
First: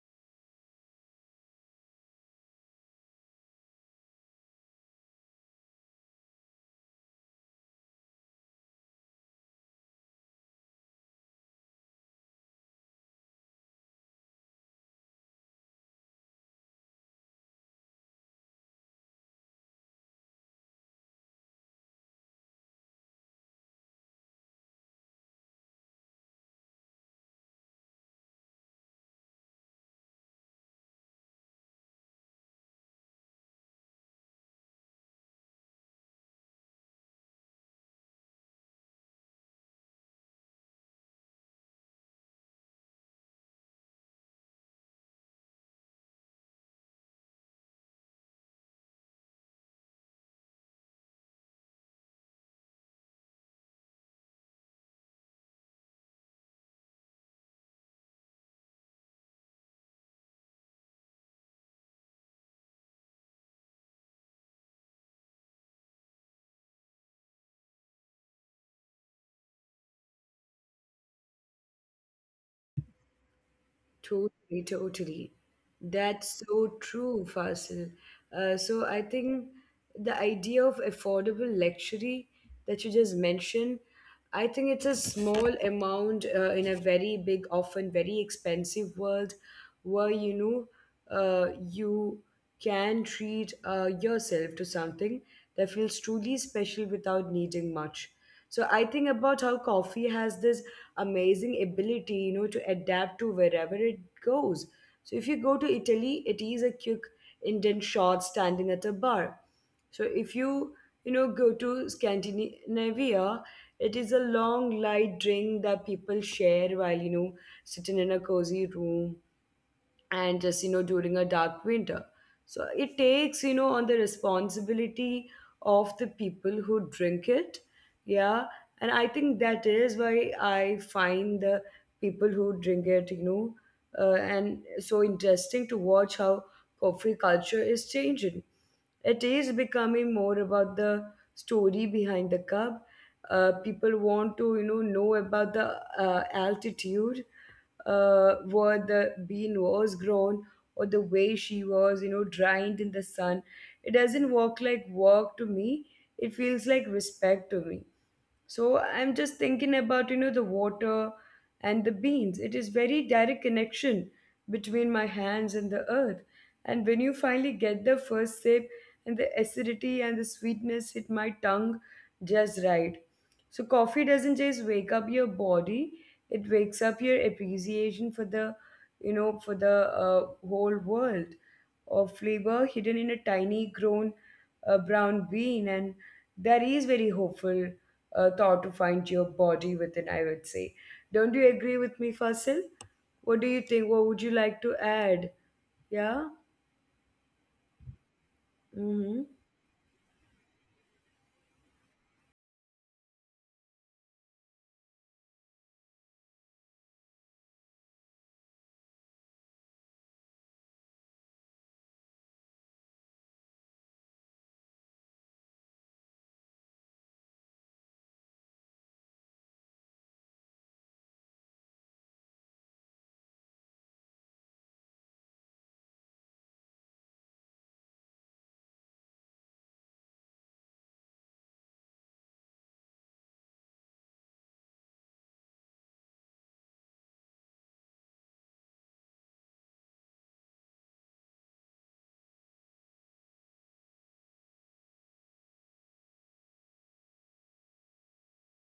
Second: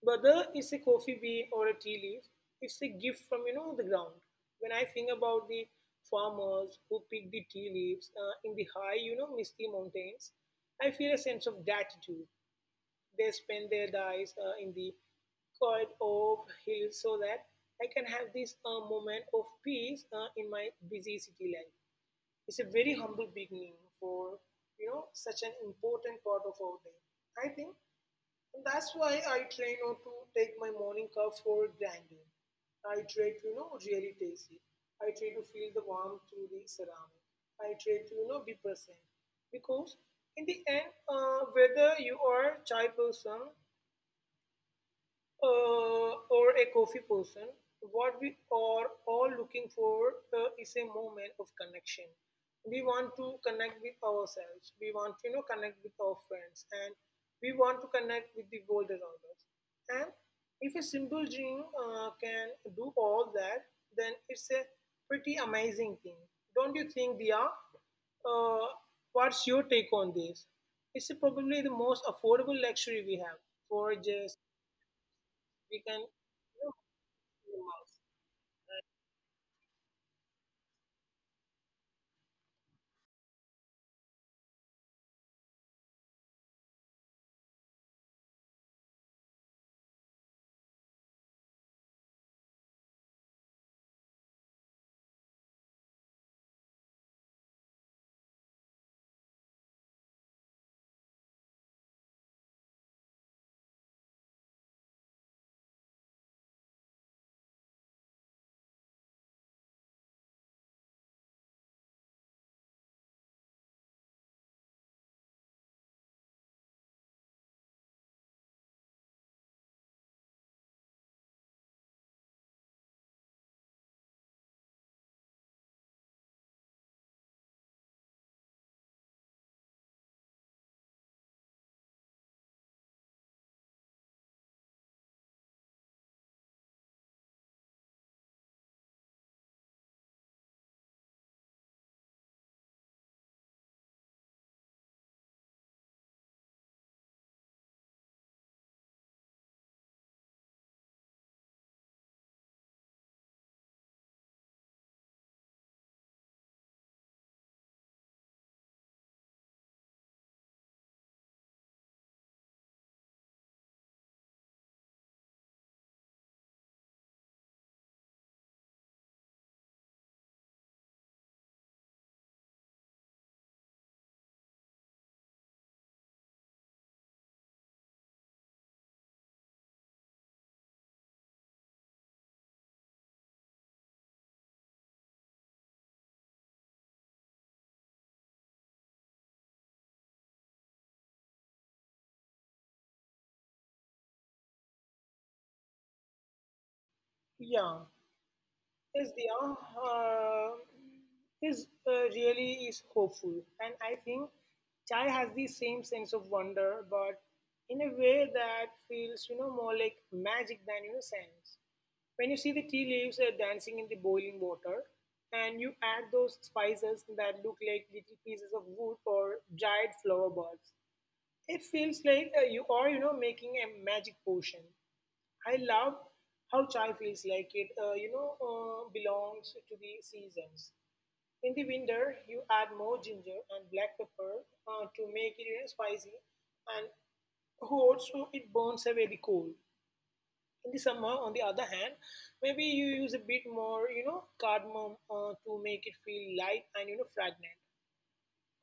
Whether it's a coffee bean or a tea leaf, it's a gift from the ground. When I think about the farmers who pick the tea leaves in the high, misty mountains, I feel a sense of gratitude. They spend their days in the quiet of hills so that I can have this moment of peace in my busy city life. It's a very humble beginning for such an important part of our day. I think that's why I try not to take my morning cup for granted. I try to, really taste it. I try to feel the warmth through the ceramic. I try to be present. Because in the end, whether you are a chai person or a coffee person, what we are all looking for is a moment of connection. We want to connect with ourselves. We want to connect with our friends, and we want to connect with the world around us. And if a simple dream can do all that, then it's a pretty amazing thing, don't you think, Dia? Uh, what's your take on this? It's probably the most affordable luxury we have for just
Totally, totally.
we can
That's
you know,
so true, Fasil.
Mickey
So I think the idea of affordable luxury that you just mentioned, I think it's a small amount in a very big, often very expensive world where you can treat yourself to something that feels truly special without needing much. So I think about how coffee has this amazing ability to adapt to wherever it goes. So if you go to Italy, it is a quick Indian shot standing at a bar. So if you go to Scandinavia, it is a long light drink that people share while sitting in a cozy room, and just during a dark winter. So it takes on the responsibility of the people who drink it. Yeah. And I think that is why I find the people who drink it and so interesting to watch how coffee culture is changing. It is becoming more about the story behind the cup. Uh, people want to know about the altitude where the bean was grown, or the way she was dried in the sun. It doesn't work like work to me. It feels like respect to me. So I'm just thinking about the water and the beans. It is very direct connection between my hands and the earth. And when you finally get the first sip, and the acidity and the sweetness hit my tongue just right. So coffee doesn't just wake up your body, it wakes up your appreciation for the for the whole world of flavor hidden in a tiny grown brown bean. And that is very hopeful thought to find your body within, I would say. Don't you agree with me, Fasil? What do you think? What would you like to add? Yeah?
Mouse. Yeah, is
Mm-hmm.
the uh, is really is hopeful, and I think Chai has the same sense of wonder, but in a way that feels more like magic than science. When you see the tea leaves dancing in the boiling water, and you add those spices that look like little pieces of wood or dried flower buds, it feels like you are making a magic potion. I love how chai feels like it belongs to the seasons. In the winter, you add more ginger and black pepper to make it spicy and hot, so it burns away the cold. In the summer, on the other hand, maybe you use a bit more cardamom to make it feel light and fragrant.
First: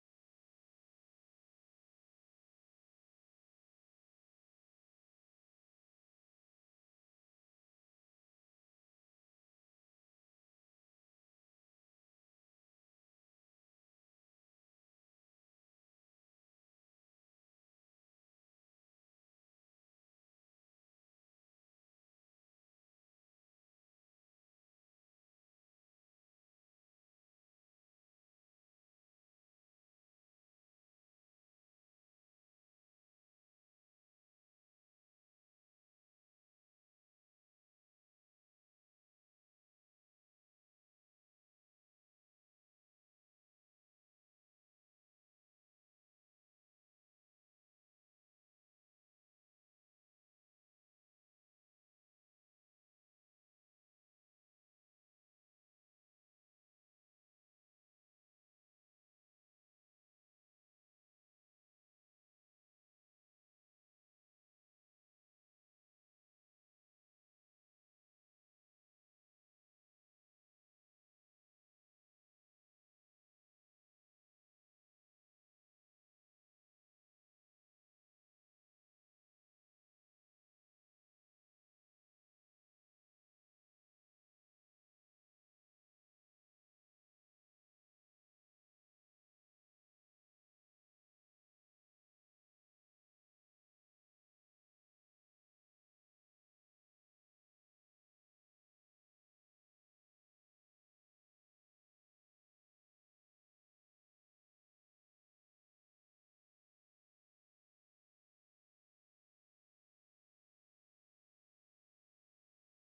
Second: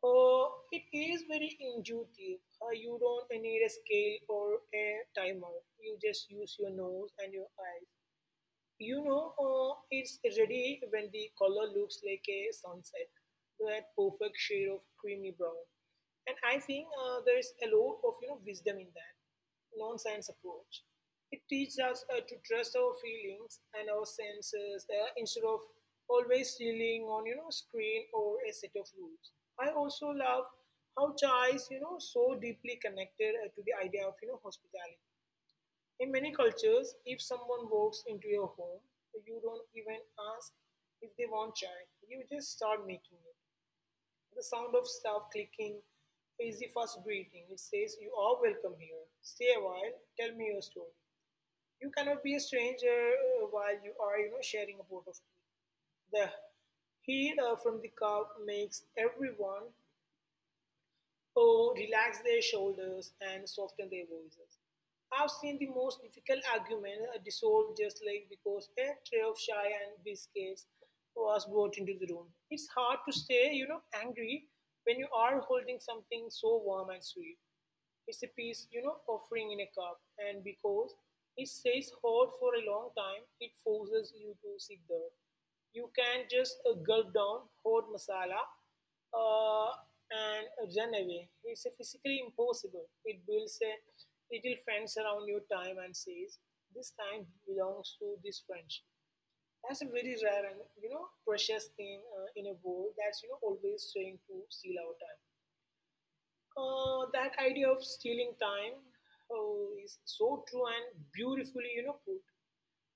It is very intuitive. You don't need a scale or a timer. You just use your nose and your eyes. It's ready when the color looks like a sunset, that perfect shade of creamy brown. And I think there is a lot of wisdom in that non-science approach. It teaches us to trust our feelings and our senses instead of always relying on screen or a set of rules. I also love how chai is so deeply connected to the idea of hospitality. In many cultures, if someone walks into your home, you don't even ask if they want chai. You just start making it. The sound of stuff clicking is the first greeting. It says, "You are welcome here. Stay a while, tell me your story." You cannot be a stranger while you are, sharing a pot of tea. The heat from the cup makes everyone, oh, relax their shoulders and soften their voices. I've seen the most difficult argument dissolved just like because a tray of chai and biscuits was brought into the room. It's hard to stay angry when you are holding something so warm and sweet. It's a piece offering in a cup. And because it stays hot for a long time, it forces you to sit there. You can just gulp down hot masala uh, and run away. It's physically impossible. It builds a little fence around your time and says, this time belongs to this friendship. That's a very rare and, precious thing in a world that's, always trying to steal our time. That idea of stealing time is so true and beautifully, put.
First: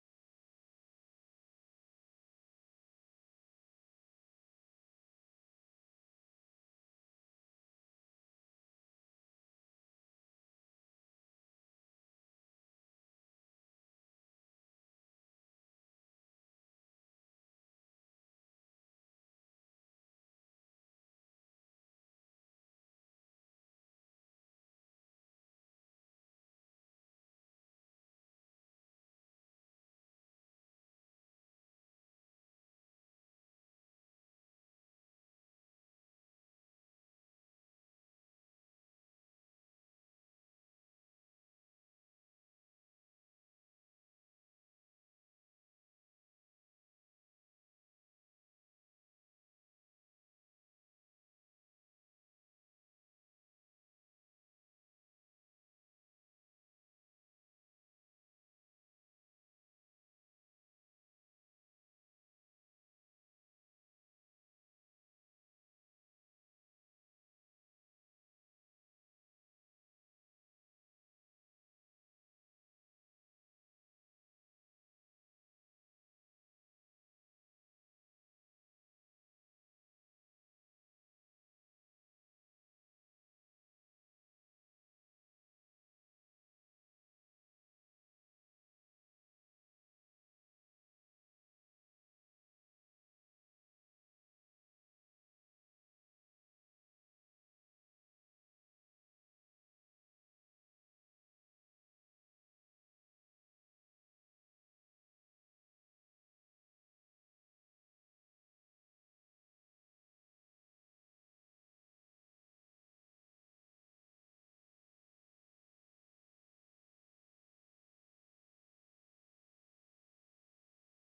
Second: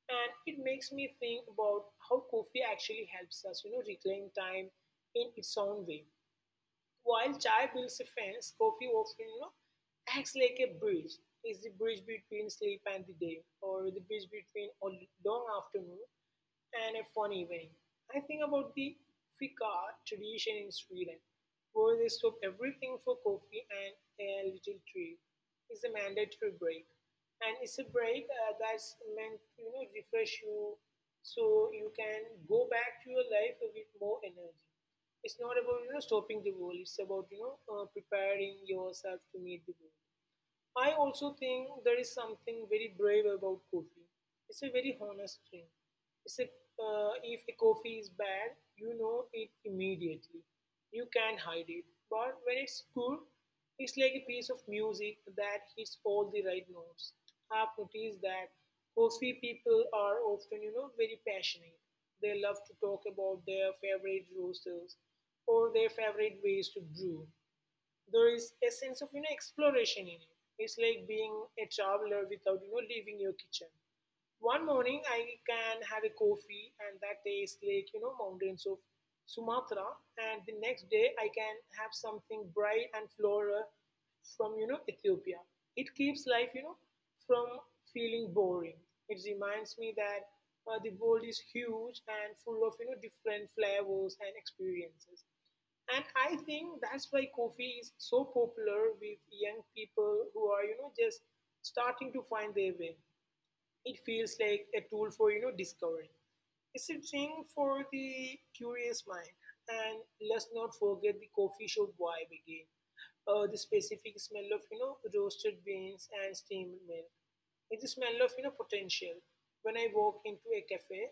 And it makes me think about how coffee actually helps us, reclaim time in its own way. While chai builds a fence, coffee often, acts like a bridge. It's the bridge between sleep and the day, or the bridge between a long afternoon and a fun evening. I think about the fika tradition in Sweden, where they stop everything for coffee and a little treat. It's a mandatory break. And it's a break that's meant to refresh you so you can go back to your life with more energy. It's not about stopping the world. It's about preparing yourself to meet the world. I also think there is something very brave about coffee. It's a very honest drink. It's a, if a coffee is bad, you know it immediately. You can hide it. But when it's good, it's like a piece of music that hits all the right notes. I've noticed that coffee people are often, very passionate. They love to talk about their favorite roasters or their favorite ways to brew. There is a sense of exploration in it. It's like being a traveler without leaving your kitchen. One morning I can have a coffee and that tastes like mountains of Sumatra, and the next day I can have something bright and floral from Ethiopia. It keeps life from feeling boring. It reminds me that the world is huge and full of different flavors and experiences. And I think that's why coffee is so popular with young people who are, just starting to find their way. It feels like a tool for, discovery. It's a thing for the curious mind. And let's not forget the coffee shop vibe again. The specific smell of, roasted beans and steamed milk. It's the smell of, potential. When I walk into a cafe,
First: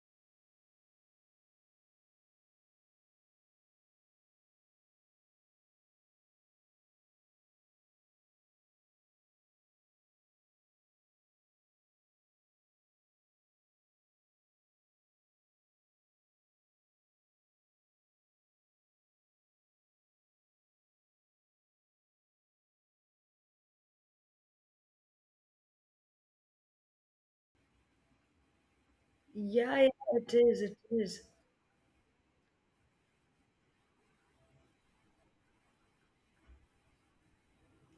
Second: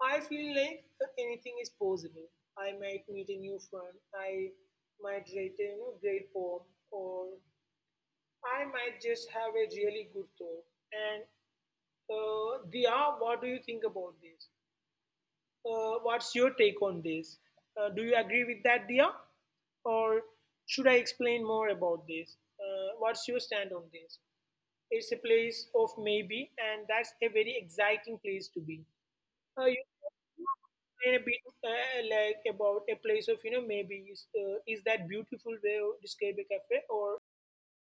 I feel like anything is possible. I might meet a new friend, I might write a great poem, or I might just have a really good thought. And Dia, what do you think about this? What's your take on this? Do you agree with that, Dia? Or should I explain more about this? What's your stand on this? It's a place of maybe, and that's a very exciting place to be. uh,
Yeah,
you
yeah, it is. It
explain
is.
a bit, like, about a place of maybe. Is that beautiful way of describe a cafe, or...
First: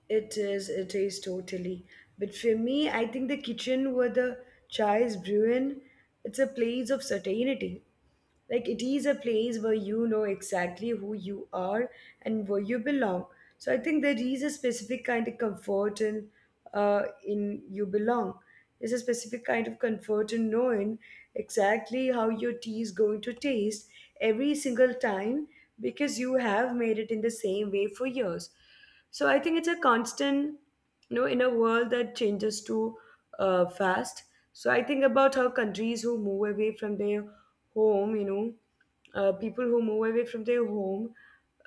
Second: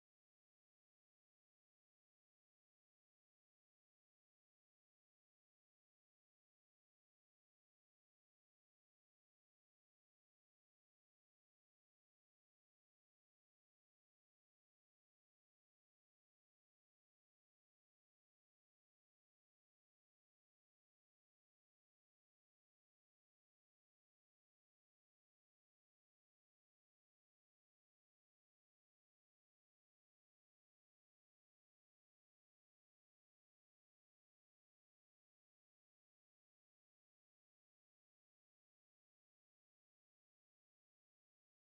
It is. It is totally. But for me, I think the kitchen where the chai is brewing, it's a place of certainty. Like it is a place where you know exactly who you are and where you belong. So I think there is a specific kind of comfort in you belong. There's a specific kind of comfort in knowing exactly how your tea is going to taste every single time, because you have made it in the same way for years. So I think it's a constant in a world that changes too fast. So I think about how countries who move away from their home, people who move away from their home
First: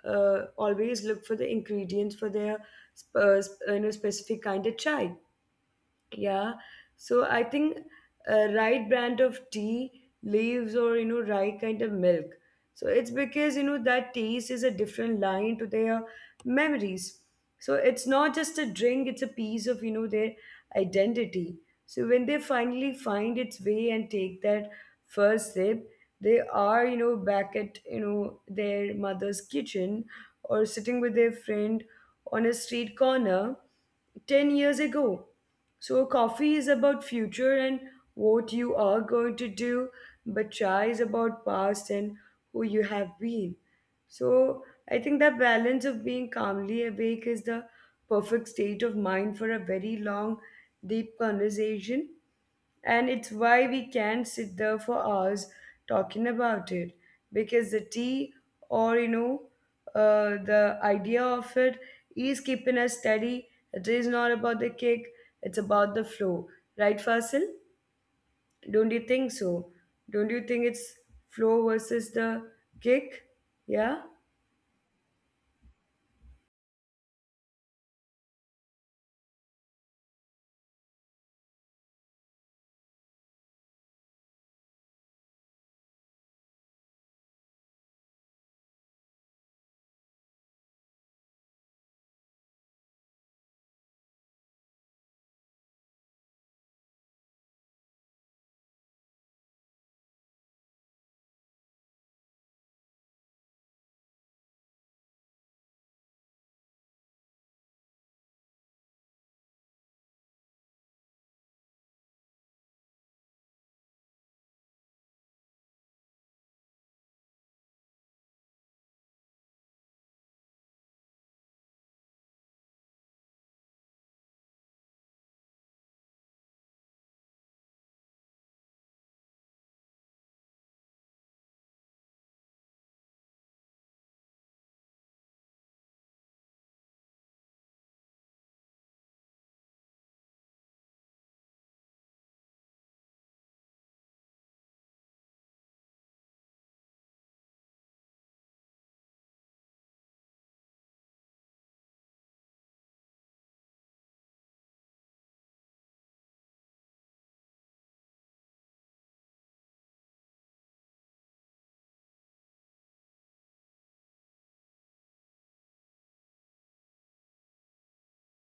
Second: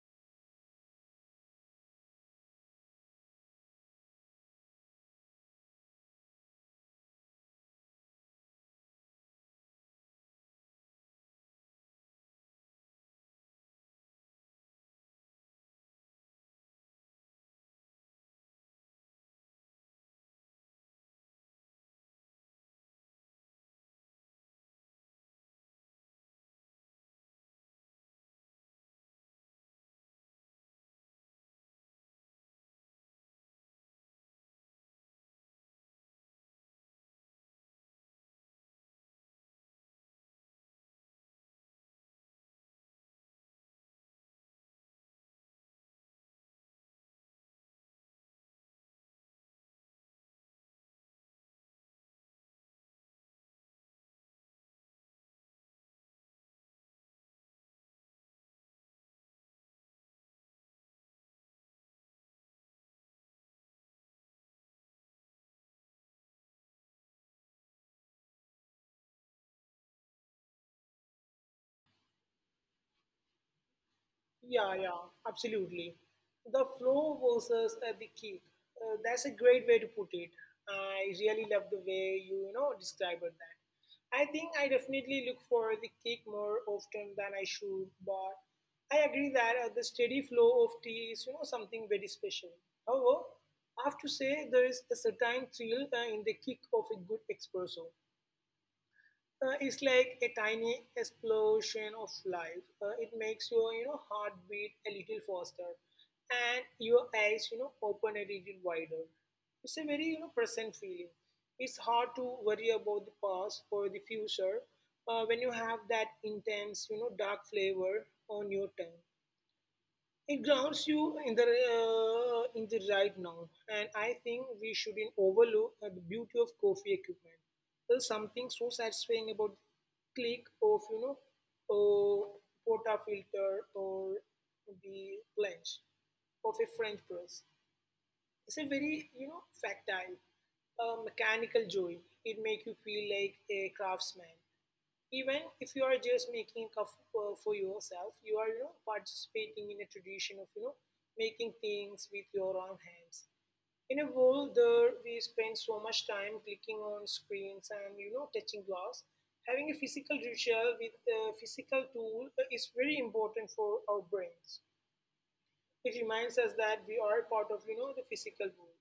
always look for the ingredients for their specific kind of chai. Yeah. So I think a right brand of tea, leaves, or, you know, right kind of milk. So it's because you know that taste is a different line to their memories. So it's not just a drink, it's a piece of their identity. So when they finally find its way and take that first sip, they are back at their mother's kitchen, or sitting with their friend on a street corner 10 years ago. So, coffee is about future and what you are going to do, but chai is about past and who you have been. So, I think that balance of being calmly awake is the perfect state of mind for a very long, deep conversation. And it's why we can't sit there for hours talking about it, because the tea, or the idea of it is keeping us steady. It is not about the kick, it's about the flow. Right, Fasil? Don't you think so? Don't you think it's flow versus the kick? Yeah?
Yeah, yeah, absolutely. The flow versus the kick. That's a great way to put it. I really love the way you, described that. I think I definitely look for the kick more often than I should, but I agree that the steady flow of tea is, something very special. However, I have to say there is a certain thrill in the kick of a good espresso is like a tiny explosion of life. It makes your heartbeat a little faster, and your eyes open a little wider. It's a very present feeling. It's hard to worry about the past or the future when you have that intense dark flavor on your tongue. It grounds you in the right now, and I think we shouldn't overlook the beauty of coffee equipment. There's something so satisfying about the click of a porta filter or the plunge of a French press. It's a very factile, mechanical joy. It makes you feel like a craftsman even if you are just making a cup for yourself. You are participating in a tradition of making things with your own hands. In a world where we spend so much time clicking on screens and touching glass, having a physical ritual with a physical tool is very important for our brains. It reminds us that we are part of the physical world.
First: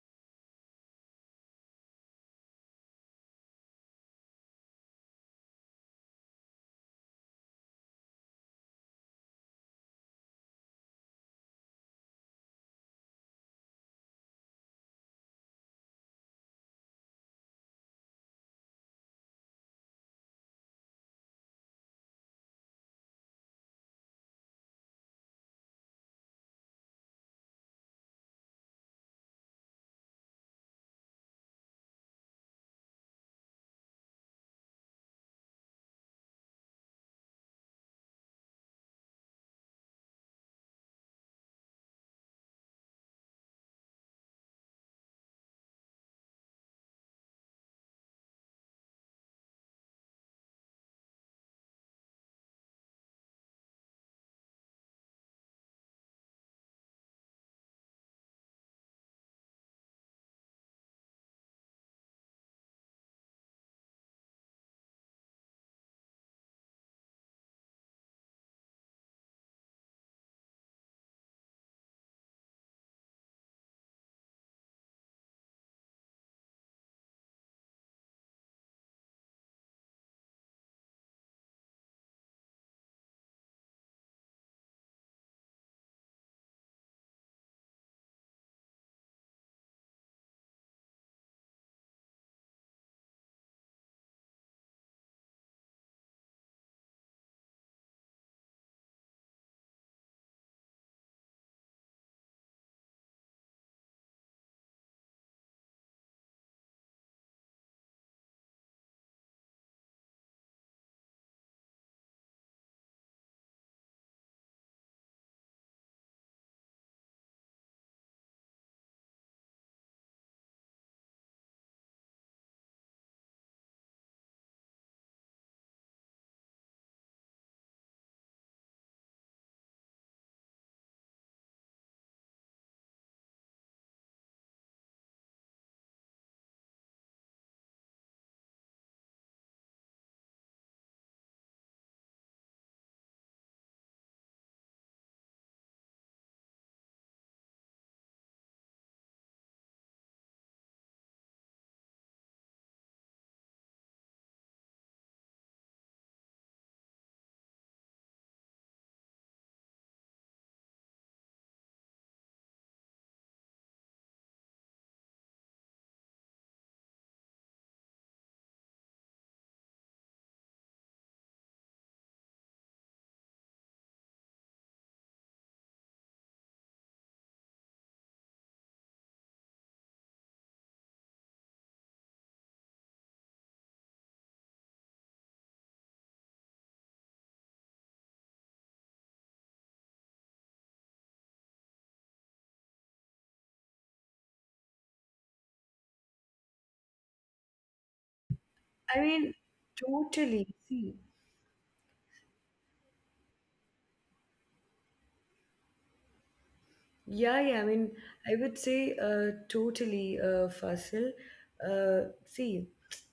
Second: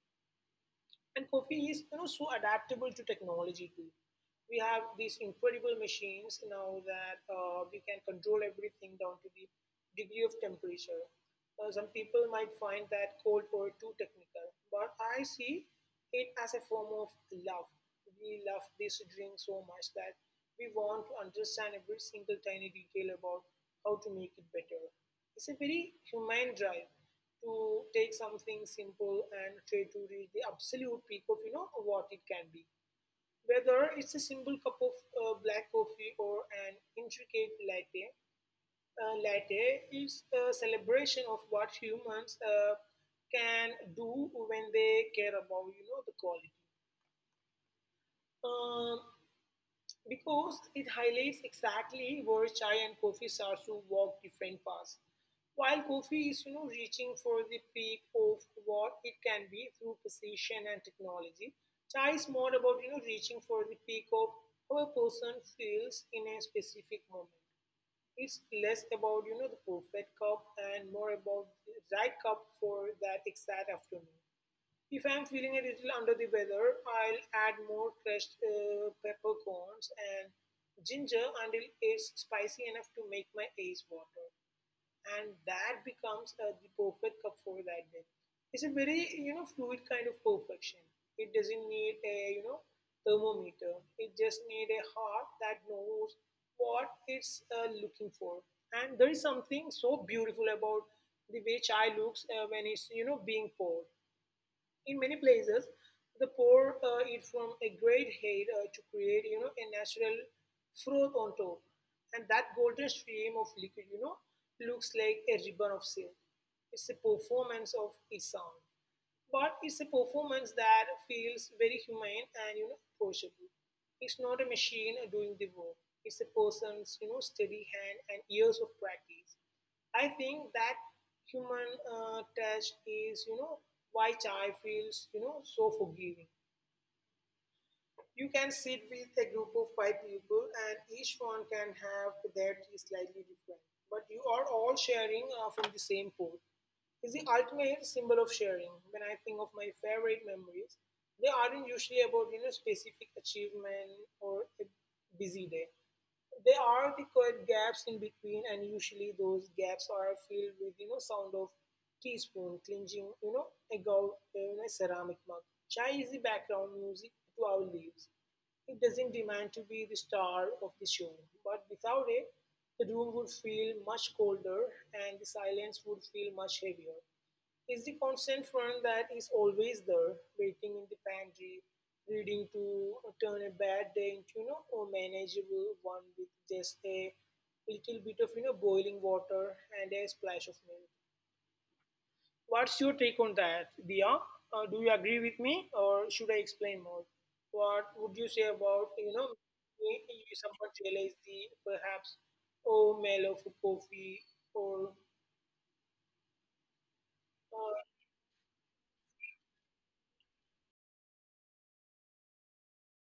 And coffee is so adaptable to technology too. We have these incredible machines now that we can control everything down to the degree of temperature. Some people might find that cold or too technical, but I see it as a form of love. We love this drink so much that we want to understand every single tiny detail about how to make it better. It's a very humane drive to take something simple and try to reach the absolute peak of what it can be, whether it's a simple cup of black coffee or an intricate latte. Latte is a celebration of what humans can do when they care about the quality. Um, because it highlights exactly where chai and coffee starts to walk different paths. While coffee is reaching for the peak of what it can be through precision and technology, chai is more about reaching for the peak of how a person feels in a specific moment. It's less about the perfect cup and more about the right cup for that exact afternoon. If I'm feeling a little under the weather, I'll add more crushed peppercorns and ginger until it's spicy enough to make my eyes water, and that becomes the perfect cup for that day. It's a very fluid kind of perfection. It doesn't need a thermometer. It just need a heart that knows what it's looking for. And there is something so beautiful about the way chai looks when it's being poured in many places, the pour it from a great height to create, a natural froth on top, and that golden stream of liquid, looks like a ribbon of silk. It's a performance of its own. But it's a performance that feels very humane and approachable. It's not a machine doing the work. It's a person's steady hand and years of practice. I think that human touch is why chai feels so forgiving. You can sit with a group of five people, and each one can have their tea slightly different, but you are all sharing from the same pot. It's the ultimate symbol of sharing. When I think of my favorite memories, they aren't usually about specific achievement or a busy day. There are the quiet gaps in between, and usually those gaps are filled with sound of teaspoon clinching a gold in a ceramic mug. Chai is the background music to our lives. It doesn't demand to be the star of the show, but without it the room would feel much colder and the silence would feel much heavier. Is the constant one that is always there, waiting in the pantry, reading to turn a bad day into a manageable one with just a little bit of boiling water and a splash of milk. What's your take on that, Dia? Do you agree with me, or should I explain more? What would you say about
I mean,
may- you
totally.
someone
See,
realize the perhaps oh mellow for coffee or
yeah, yeah. I
uh,
mean, I would say totally, Fasil. See,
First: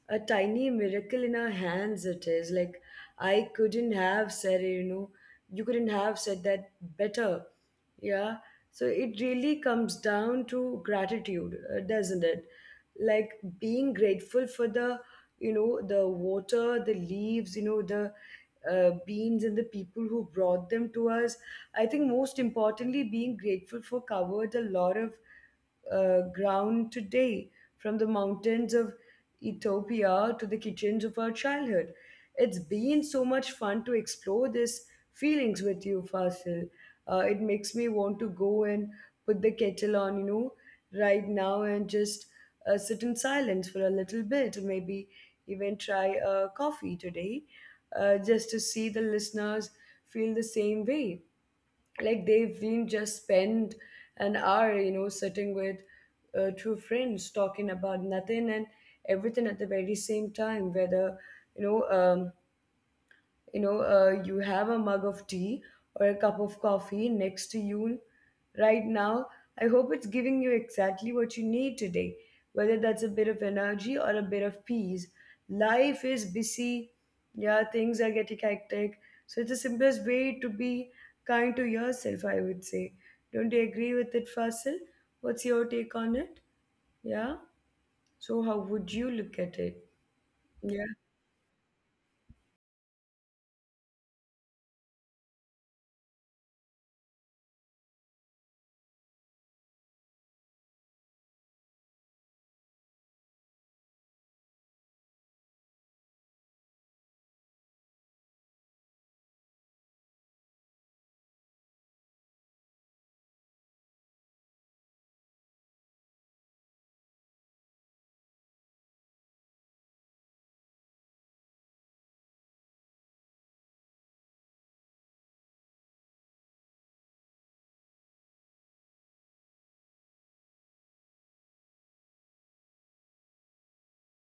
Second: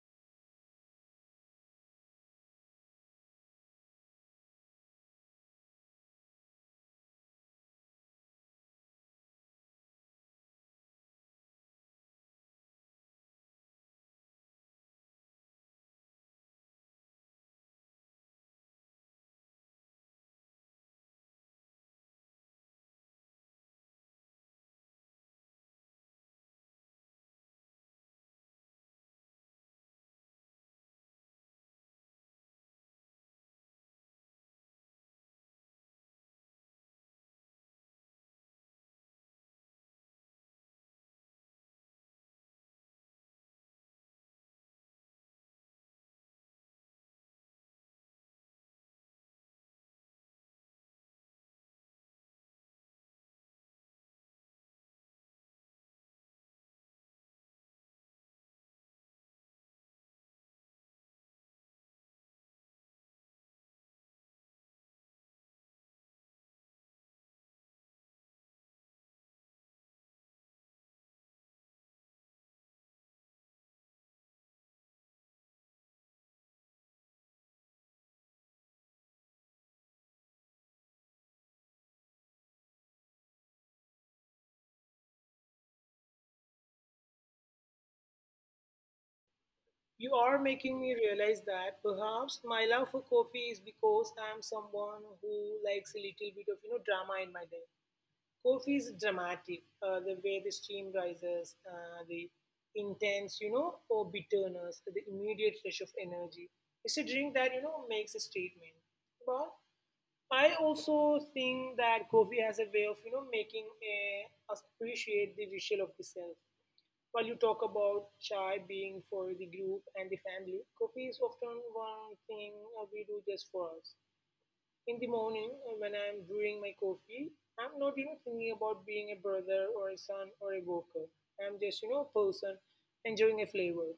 a tiny miracle in our hands it is. Like, I couldn't have said it you couldn't have said that better. Yeah. So it really comes down to gratitude, doesn't it? Like being grateful for the water, the leaves the beans and the people who brought them to us. I think most importantly, being grateful for covered a lot of ground today, from the mountains of Ethiopia to the kitchens of our childhood. It's been so much fun to explore these feelings with you, Fasil. It makes me want to go and put the kettle on right now, and just sit in silence for a little bit, maybe even try a coffee today, just to see the listeners feel the same way, like they didn't just spend an hour sitting with two friends talking about nothing and everything at the very same time, whether you know um, you have a mug of tea or a cup of coffee next to you right now. I hope it's giving you exactly what you need today, whether that's a bit of energy or a bit of peace. Life is busy, yeah, things are getting hectic. So it's the simplest way to be kind to yourself, I would say. Don't you agree with it, Fasil? What's your take on it? Yeah? So how would you look at it?
You are
Yeah.
making me realize that perhaps my love for coffee is because I'm someone who likes a little bit of drama in my day. Coffee is dramatic, the way the steam rises, the intense or bitterness, the immediate rush of energy. It's a drink that makes a statement. But I also think that coffee has a way of making us appreciate the visual of the self. While you talk about chai being for the group and the family, coffee is often one thing we do just for us. In the morning, when I'm brewing my coffee, I'm not thinking about being a brother or a son or a worker. I'm just a person enjoying a flavor.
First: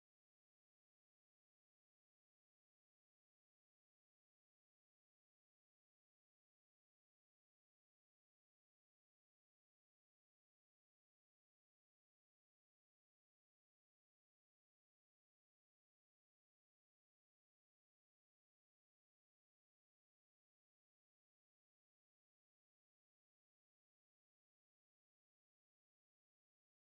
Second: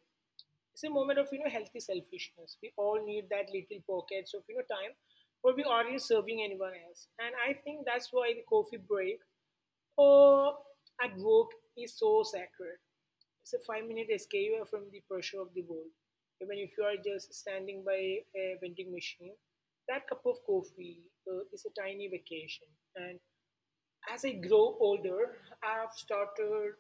It's a moment of healthy selfishness. We all need that little pockets of time where we aren't really serving anyone else. And I think that's why the coffee break or at work is so sacred. It's a 5-minute escape from the pressure of the world. Even if you are just standing by a vending machine, that cup of coffee is a tiny vacation. And as I grow older, I've started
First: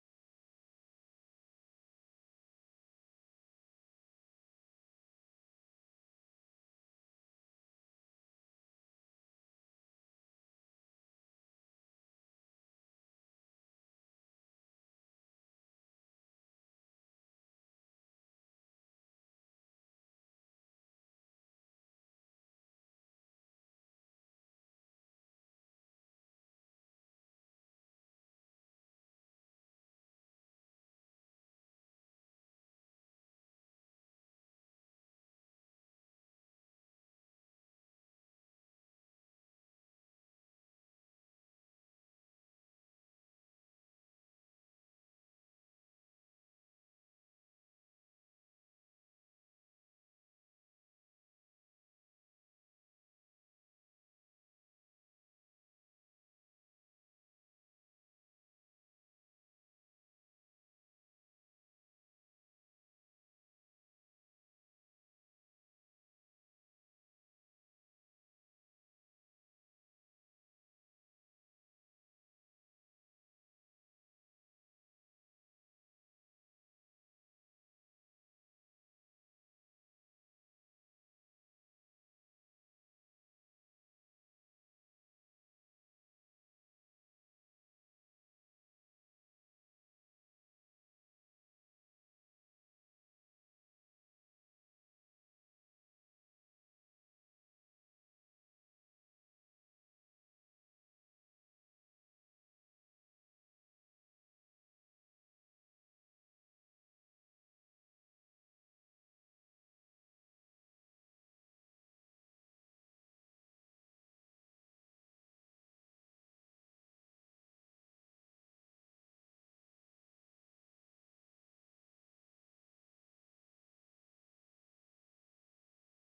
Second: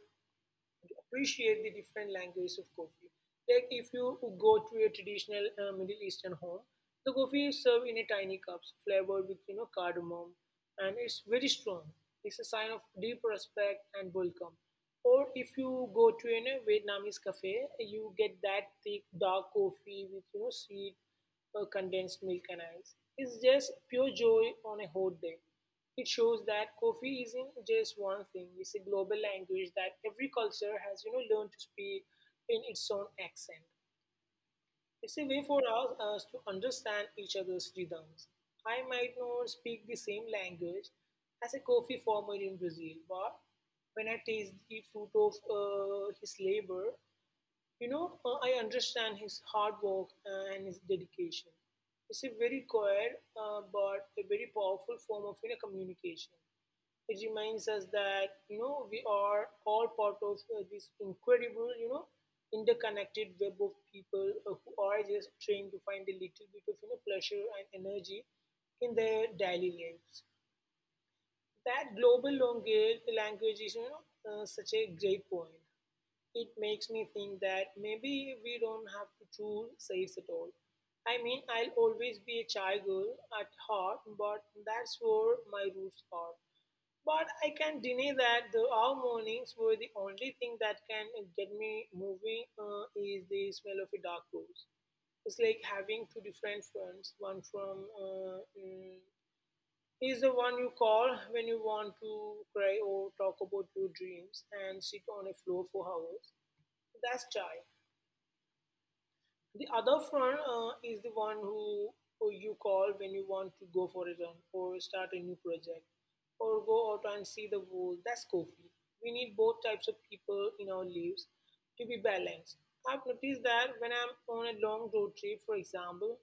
to appreciate the different languages of coffee. Like if you go to a traditional Middle Eastern home, the coffee is served in a tiny cups, flavored with cardamom, and it's very strong. It's a sign of deep respect and welcome. Or if you go to a Vietnamese cafe, you get that thick dark coffee with sweet condensed milk and ice. It's just pure joy on a hot day. It shows that coffee isn't just one thing. It's a global language that every culture has learned to speak in its own accent. It's a way for us to understand each other's rhythms. I might not speak the same language as a coffee farmer in Brazil, but when I taste the fruit of his labor, I understand his hard work and his dedication. It's a very quiet but a very powerful form of communication. It reminds us that we are all part of this incredible, interconnected web of people who are just trying to find a little bit of pleasure and energy in their daily lives. That global language is such a great point. It makes me think that maybe we don't have to choose sides at all. I mean, I'll always be a child girl at heart, but that's where my roots are. But I can't deny that the our mornings were the only thing that can get me moving is the smell of a dark rose. It's like having two different friends, one from he's the one you call when you want to cry or talk about your dreams and sit on a floor for hours. That's chai. The other front is the one who you call when you want to go for a run or start a new project or go out and see the world. That's coffee. We need both types of people in our lives to be balanced. I've noticed that when I'm on a long road trip, for example,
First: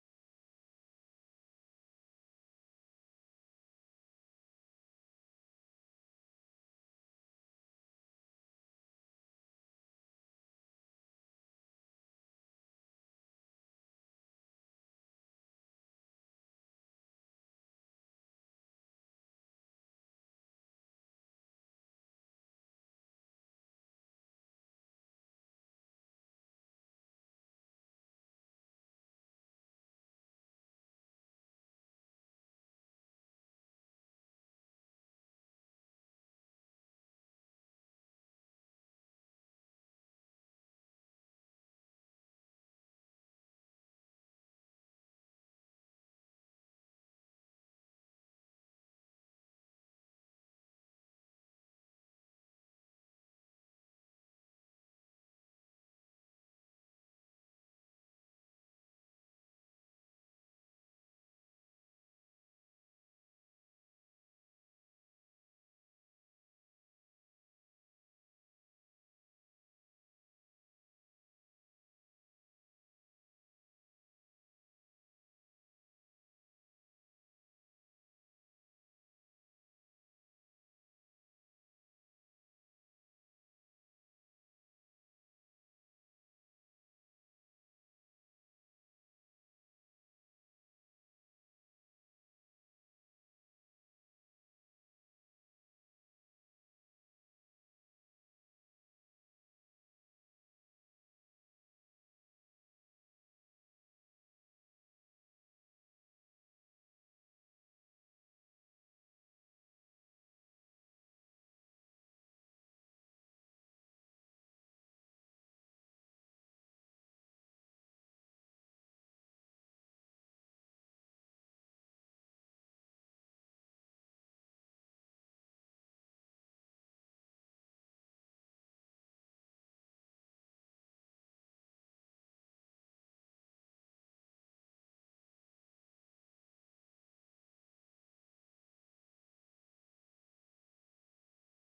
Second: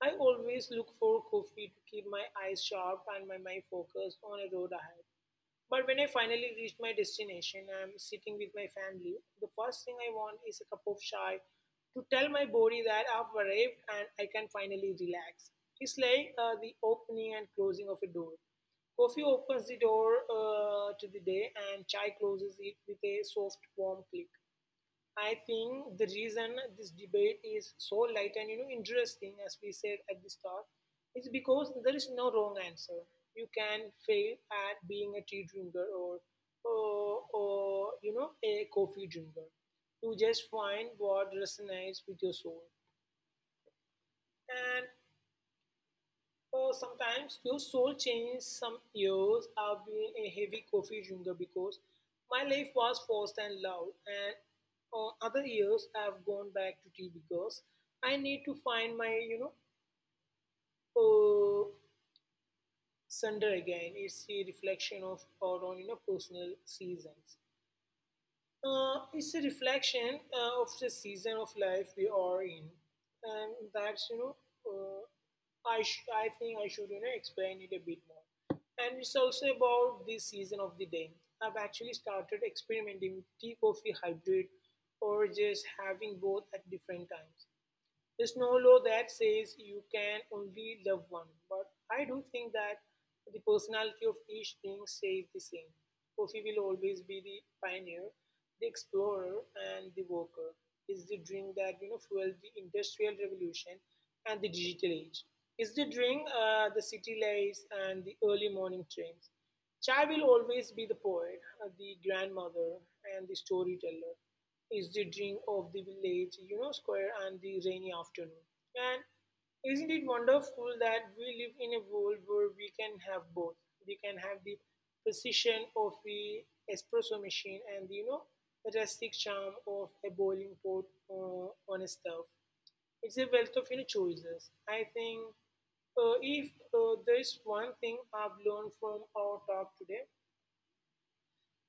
I always look for coffee to keep my eyes sharp and my mind focused on a road ahead. But when I finally reached my destination, I'm sitting with my family. The first thing I want is a cup of chai to tell my body that I've arrived and I can finally relax. It's like the opening and closing of a door. Coffee opens the door to the day, and chai closes it with a soft, warm click. I think the reason this debate is so light and interesting, as we said at the start, is because there is no wrong answer. You can fail at being a tea drinker or a coffee drinker. You just find what resonates with your soul, and sometimes your soul changes. Some years I've been a heavy coffee drinker because my life was fast and loud, and other years I've gone back to tea because I need to find my uh, center again. It's a reflection of our own personal seasons. It's a reflection of the season of life we are in, and that's uh, I think I should explain it a bit more. And it's also about this season of the day. I've actually started experimenting tea coffee hybrid, or just having both at different times. There's no law that says you can only love one, but I do think that the personality of each thing stays the same. Coffee will always be the pioneer, the explorer, and the worker. It's the drink that fueled the industrial revolution and the digital age. It's the drink the city lights and the early morning trains. Chai will always be the poet, the grandmother, and the storyteller. Is the dream of the village, square and the rainy afternoon. And isn't it wonderful that we live in a world where we can have both? We can have the precision of the espresso machine and the, the rustic charm of a boiling pot uh, on a stove. It's a wealth of choices. I think if there is one thing I've learned from our talk today,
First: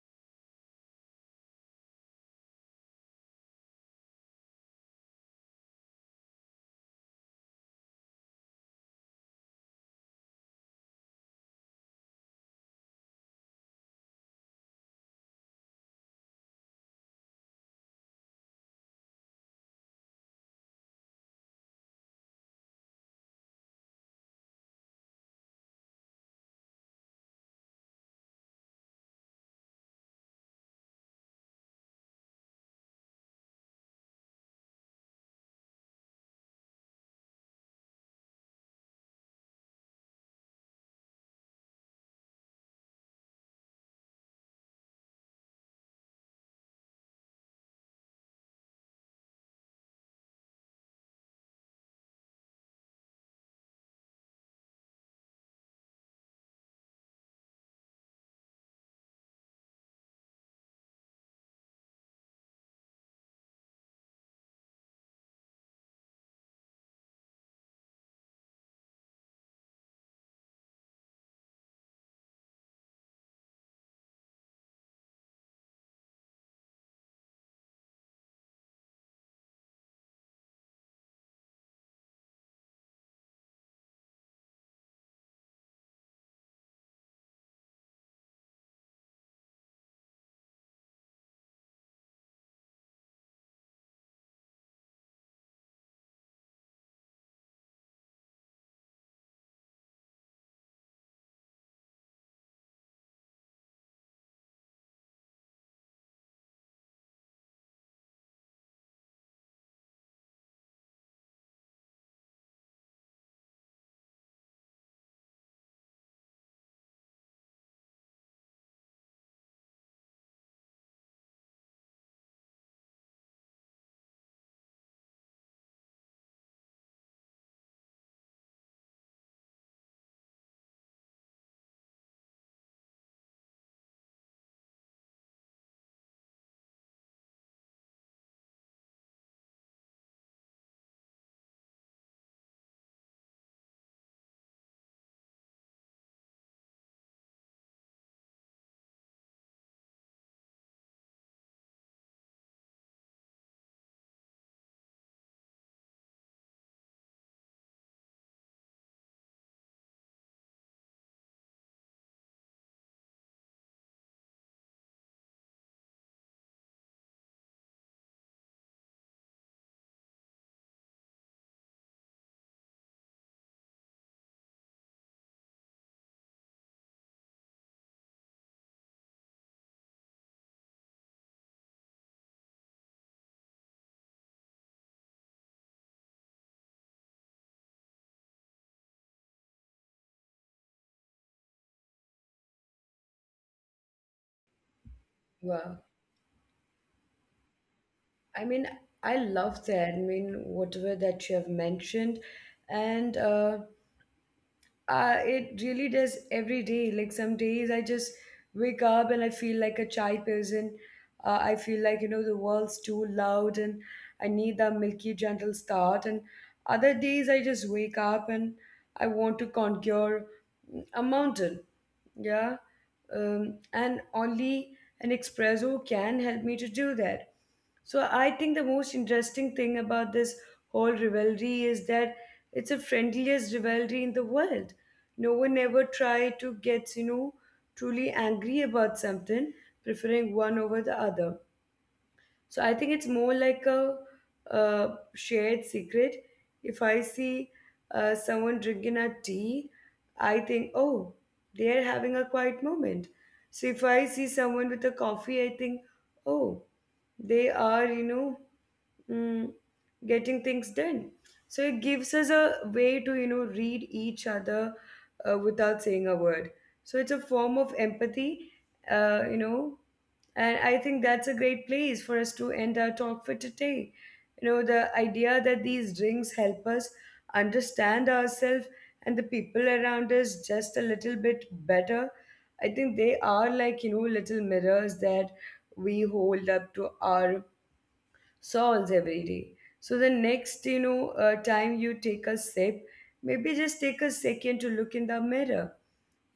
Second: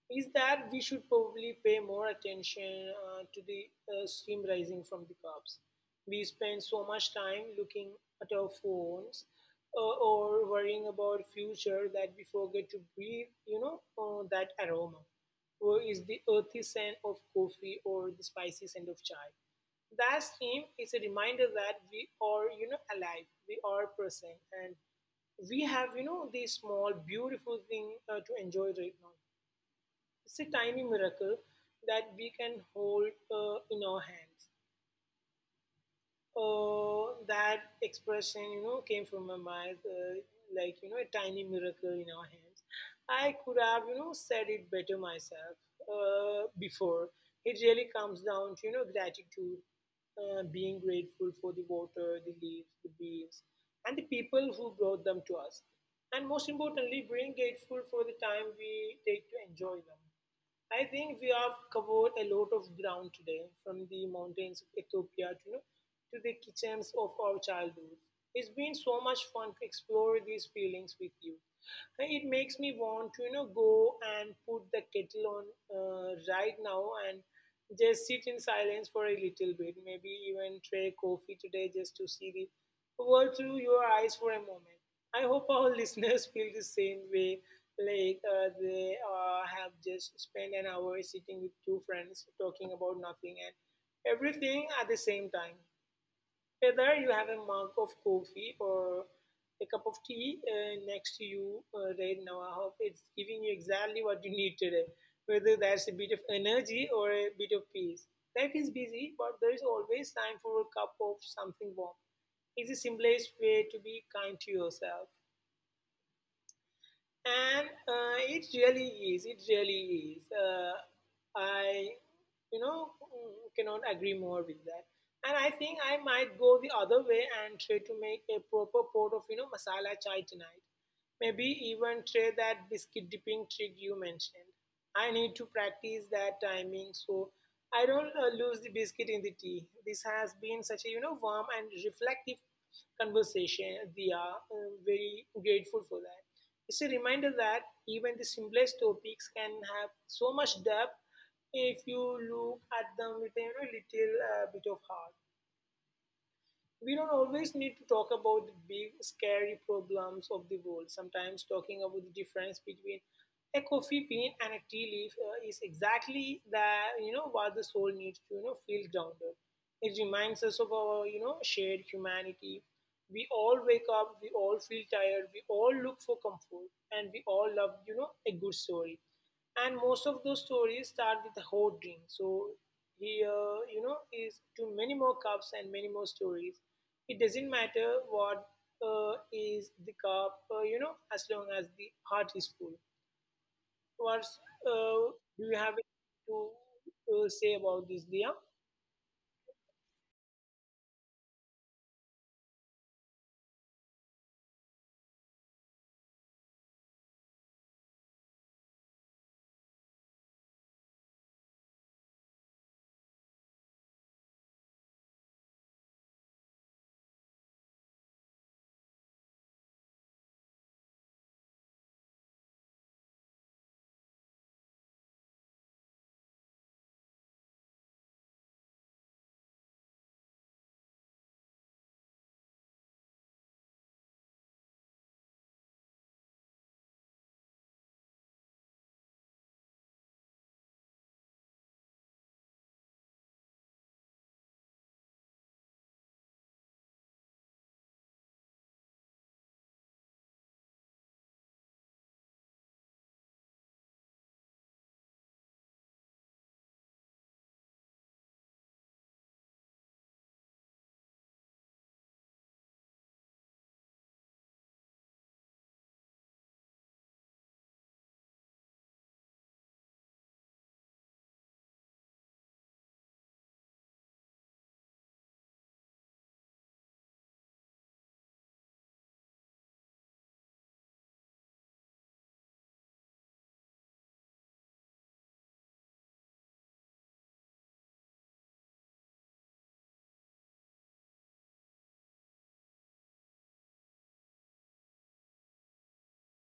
is that we should probably pay more attention to the steam rising from the cups. We spend so much time looking at our phones or worrying about future that we forget to breathe, that aroma. Or is the earthy scent of coffee or the spicy scent of chai. That steam is a reminder that we are, alive, we are present, and we have, this small, beautiful thing to enjoy right now. It's a tiny miracle that we can hold in our hands. Oh, that expression, came from my mind, a tiny miracle in our hands. I could have, said it better myself before. It really comes down to, gratitude, being grateful for the water, the leaves, the bees, and the people who brought them to us. And most importantly, being grateful for the time we take to enjoy them. I think we have covered a lot of ground today, from the mountains of Ethiopia to, to the kitchens of our childhood. It's been so much fun to explore these feelings with you. And it makes me want to, go and put the kettle on right now and just sit in silence for a little bit. Maybe even try coffee today just to see the world through your eyes for a moment. I hope our listeners feel the same way, like they have just spent an hour sitting with two friends talking about nothing and everything at the same time. Whether you have a mug of coffee or a cup of tea next to you right now, I hope it's giving you exactly what you need today. Whether that's a bit of energy or a bit of peace. Life is busy, but there is always time for a cup of something warm. It's the simplest way to be kind to yourself. And it really is. It really is. I, you know, mm, cannot agree more with that. And I think I might go the other way and try to make a proper pot of, masala chai tonight. Maybe even try that biscuit dipping trick you mentioned. I need to practice that timing so I don't lose the biscuit in the tea. This has been such a warm and reflective conversation. We are very grateful for that. It's a reminder that even the simplest topics can have so much depth if you look at them with a little bit of heart. We don't always need to talk about the big scary problems of the world. Sometimes talking about the difference between a coffee bean and a tea leaf is exactly that what the soul needs to feel grounded. It reminds us of our shared humanity. We all wake up, we all feel tired, we all look for comfort, and we all love a good story. And most of those stories start with a hot drink. So here is to many more cups and many more stories. It doesn't matter what is the cup, as long as the heart is full. What uh, do you have
Wow.
to say about this, Dia?
I mean, I love that. I mean, whatever that you have mentioned, and it really does every day. Like some days, I just wake up and I feel like a shy person. I feel like the world's too loud, and I need that milky, gentle start. And other days, I just wake up and I want to conquer a mountain. Yeah. And only an espresso can help me to do that. So I think the most interesting thing about this whole rivalry is that it's the friendliest rivalry in the world. No one ever tried to get truly angry about something, preferring one over the other. So I think it's more like a shared secret. If I see someone drinking a tea, I think, oh, they are having a quiet moment. So if I see someone with a coffee, I think, oh, they aremm, getting things done. So it gives us a way to read each other without saying a word. So it's a form of empathy, uh, you know, and I think that's a great place for us to end our talk for today. The idea that these rings help us understand ourselves and the people around us just a little bit better. I think they are like little mirrors that we hold up to our salts every day. So the next time you take a sip, maybe just take a second to look in the mirror.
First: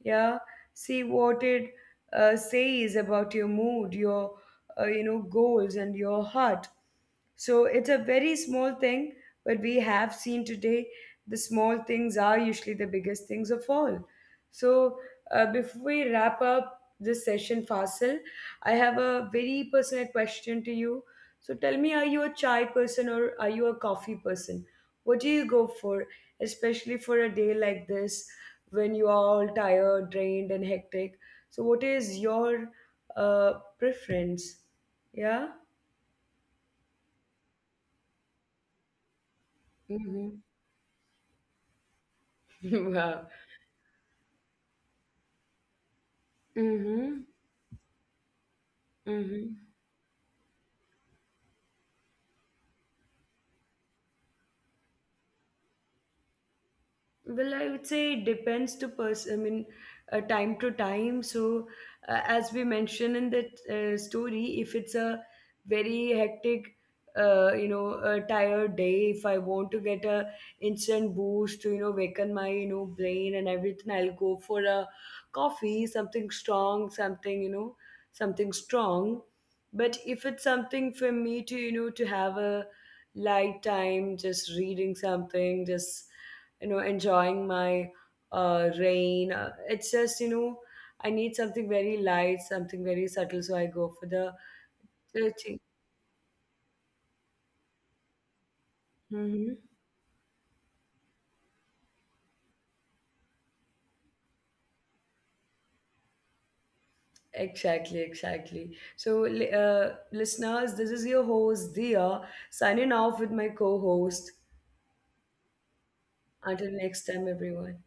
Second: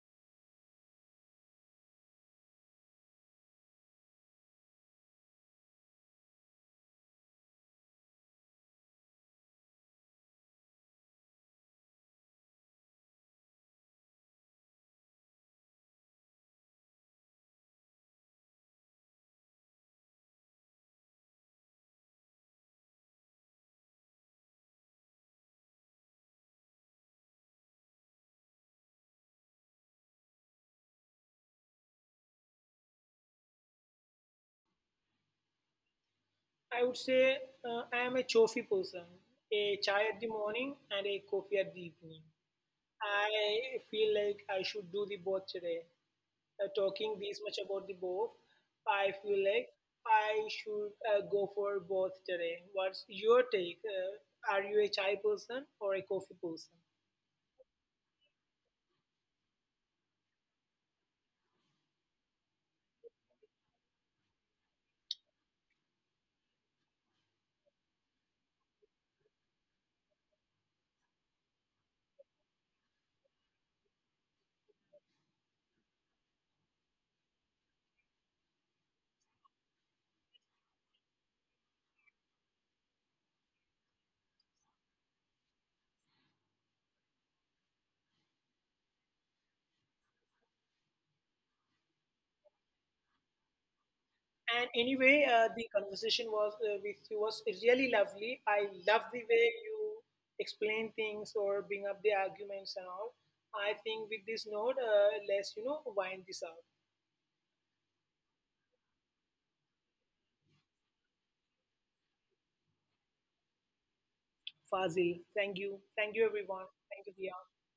Yeah. See what it says about your mood, your goals, and your heart. So it's a very small thing, but we have seen today the small things are usually the biggest things of all. So before we wrap up this session, Fasil, I have a very personal question to you. So tell me, are you a chai person, or are you a coffee person? What do you go for, especially for a day like this when you are all tired, drained, and hectic? So, what is your uh, preference? Yeah.
I would say I am a coffee person. A chai at the
Mm-hmm.
morning and a coffee at the evening.
Wow.
I feel like I should do the both today.
Mm-hmm.
Talking this much about the both. I feel
Mm-hmm.
like I should go for both today. What's your take? Are you a chai person or a coffee person?
Well, I would say it depends to person. I mean, time to time. So, as we mentioned in that story, if it's a very hectic, a tired day, if I want to get a instant boost to waken my brain and everything, I'll go for a coffee, something strong, something something strong. But if it's something for me to to have a light time, just reading something, just enjoying my rain, it's just I need something very light, something very subtle, so I go for the
And anyway,
searching.
the conversation was with you was really lovely. I love the way
Mm-hmm.
you explain things or bring up the arguments and all. I think with this note, let's wind this out.
Exactly, exactly. So listeners, this is your host Dia, signing off with my co-host.
Fazil, thank you
Until
everyone,
next
thank you
time,
Dia.
everyone.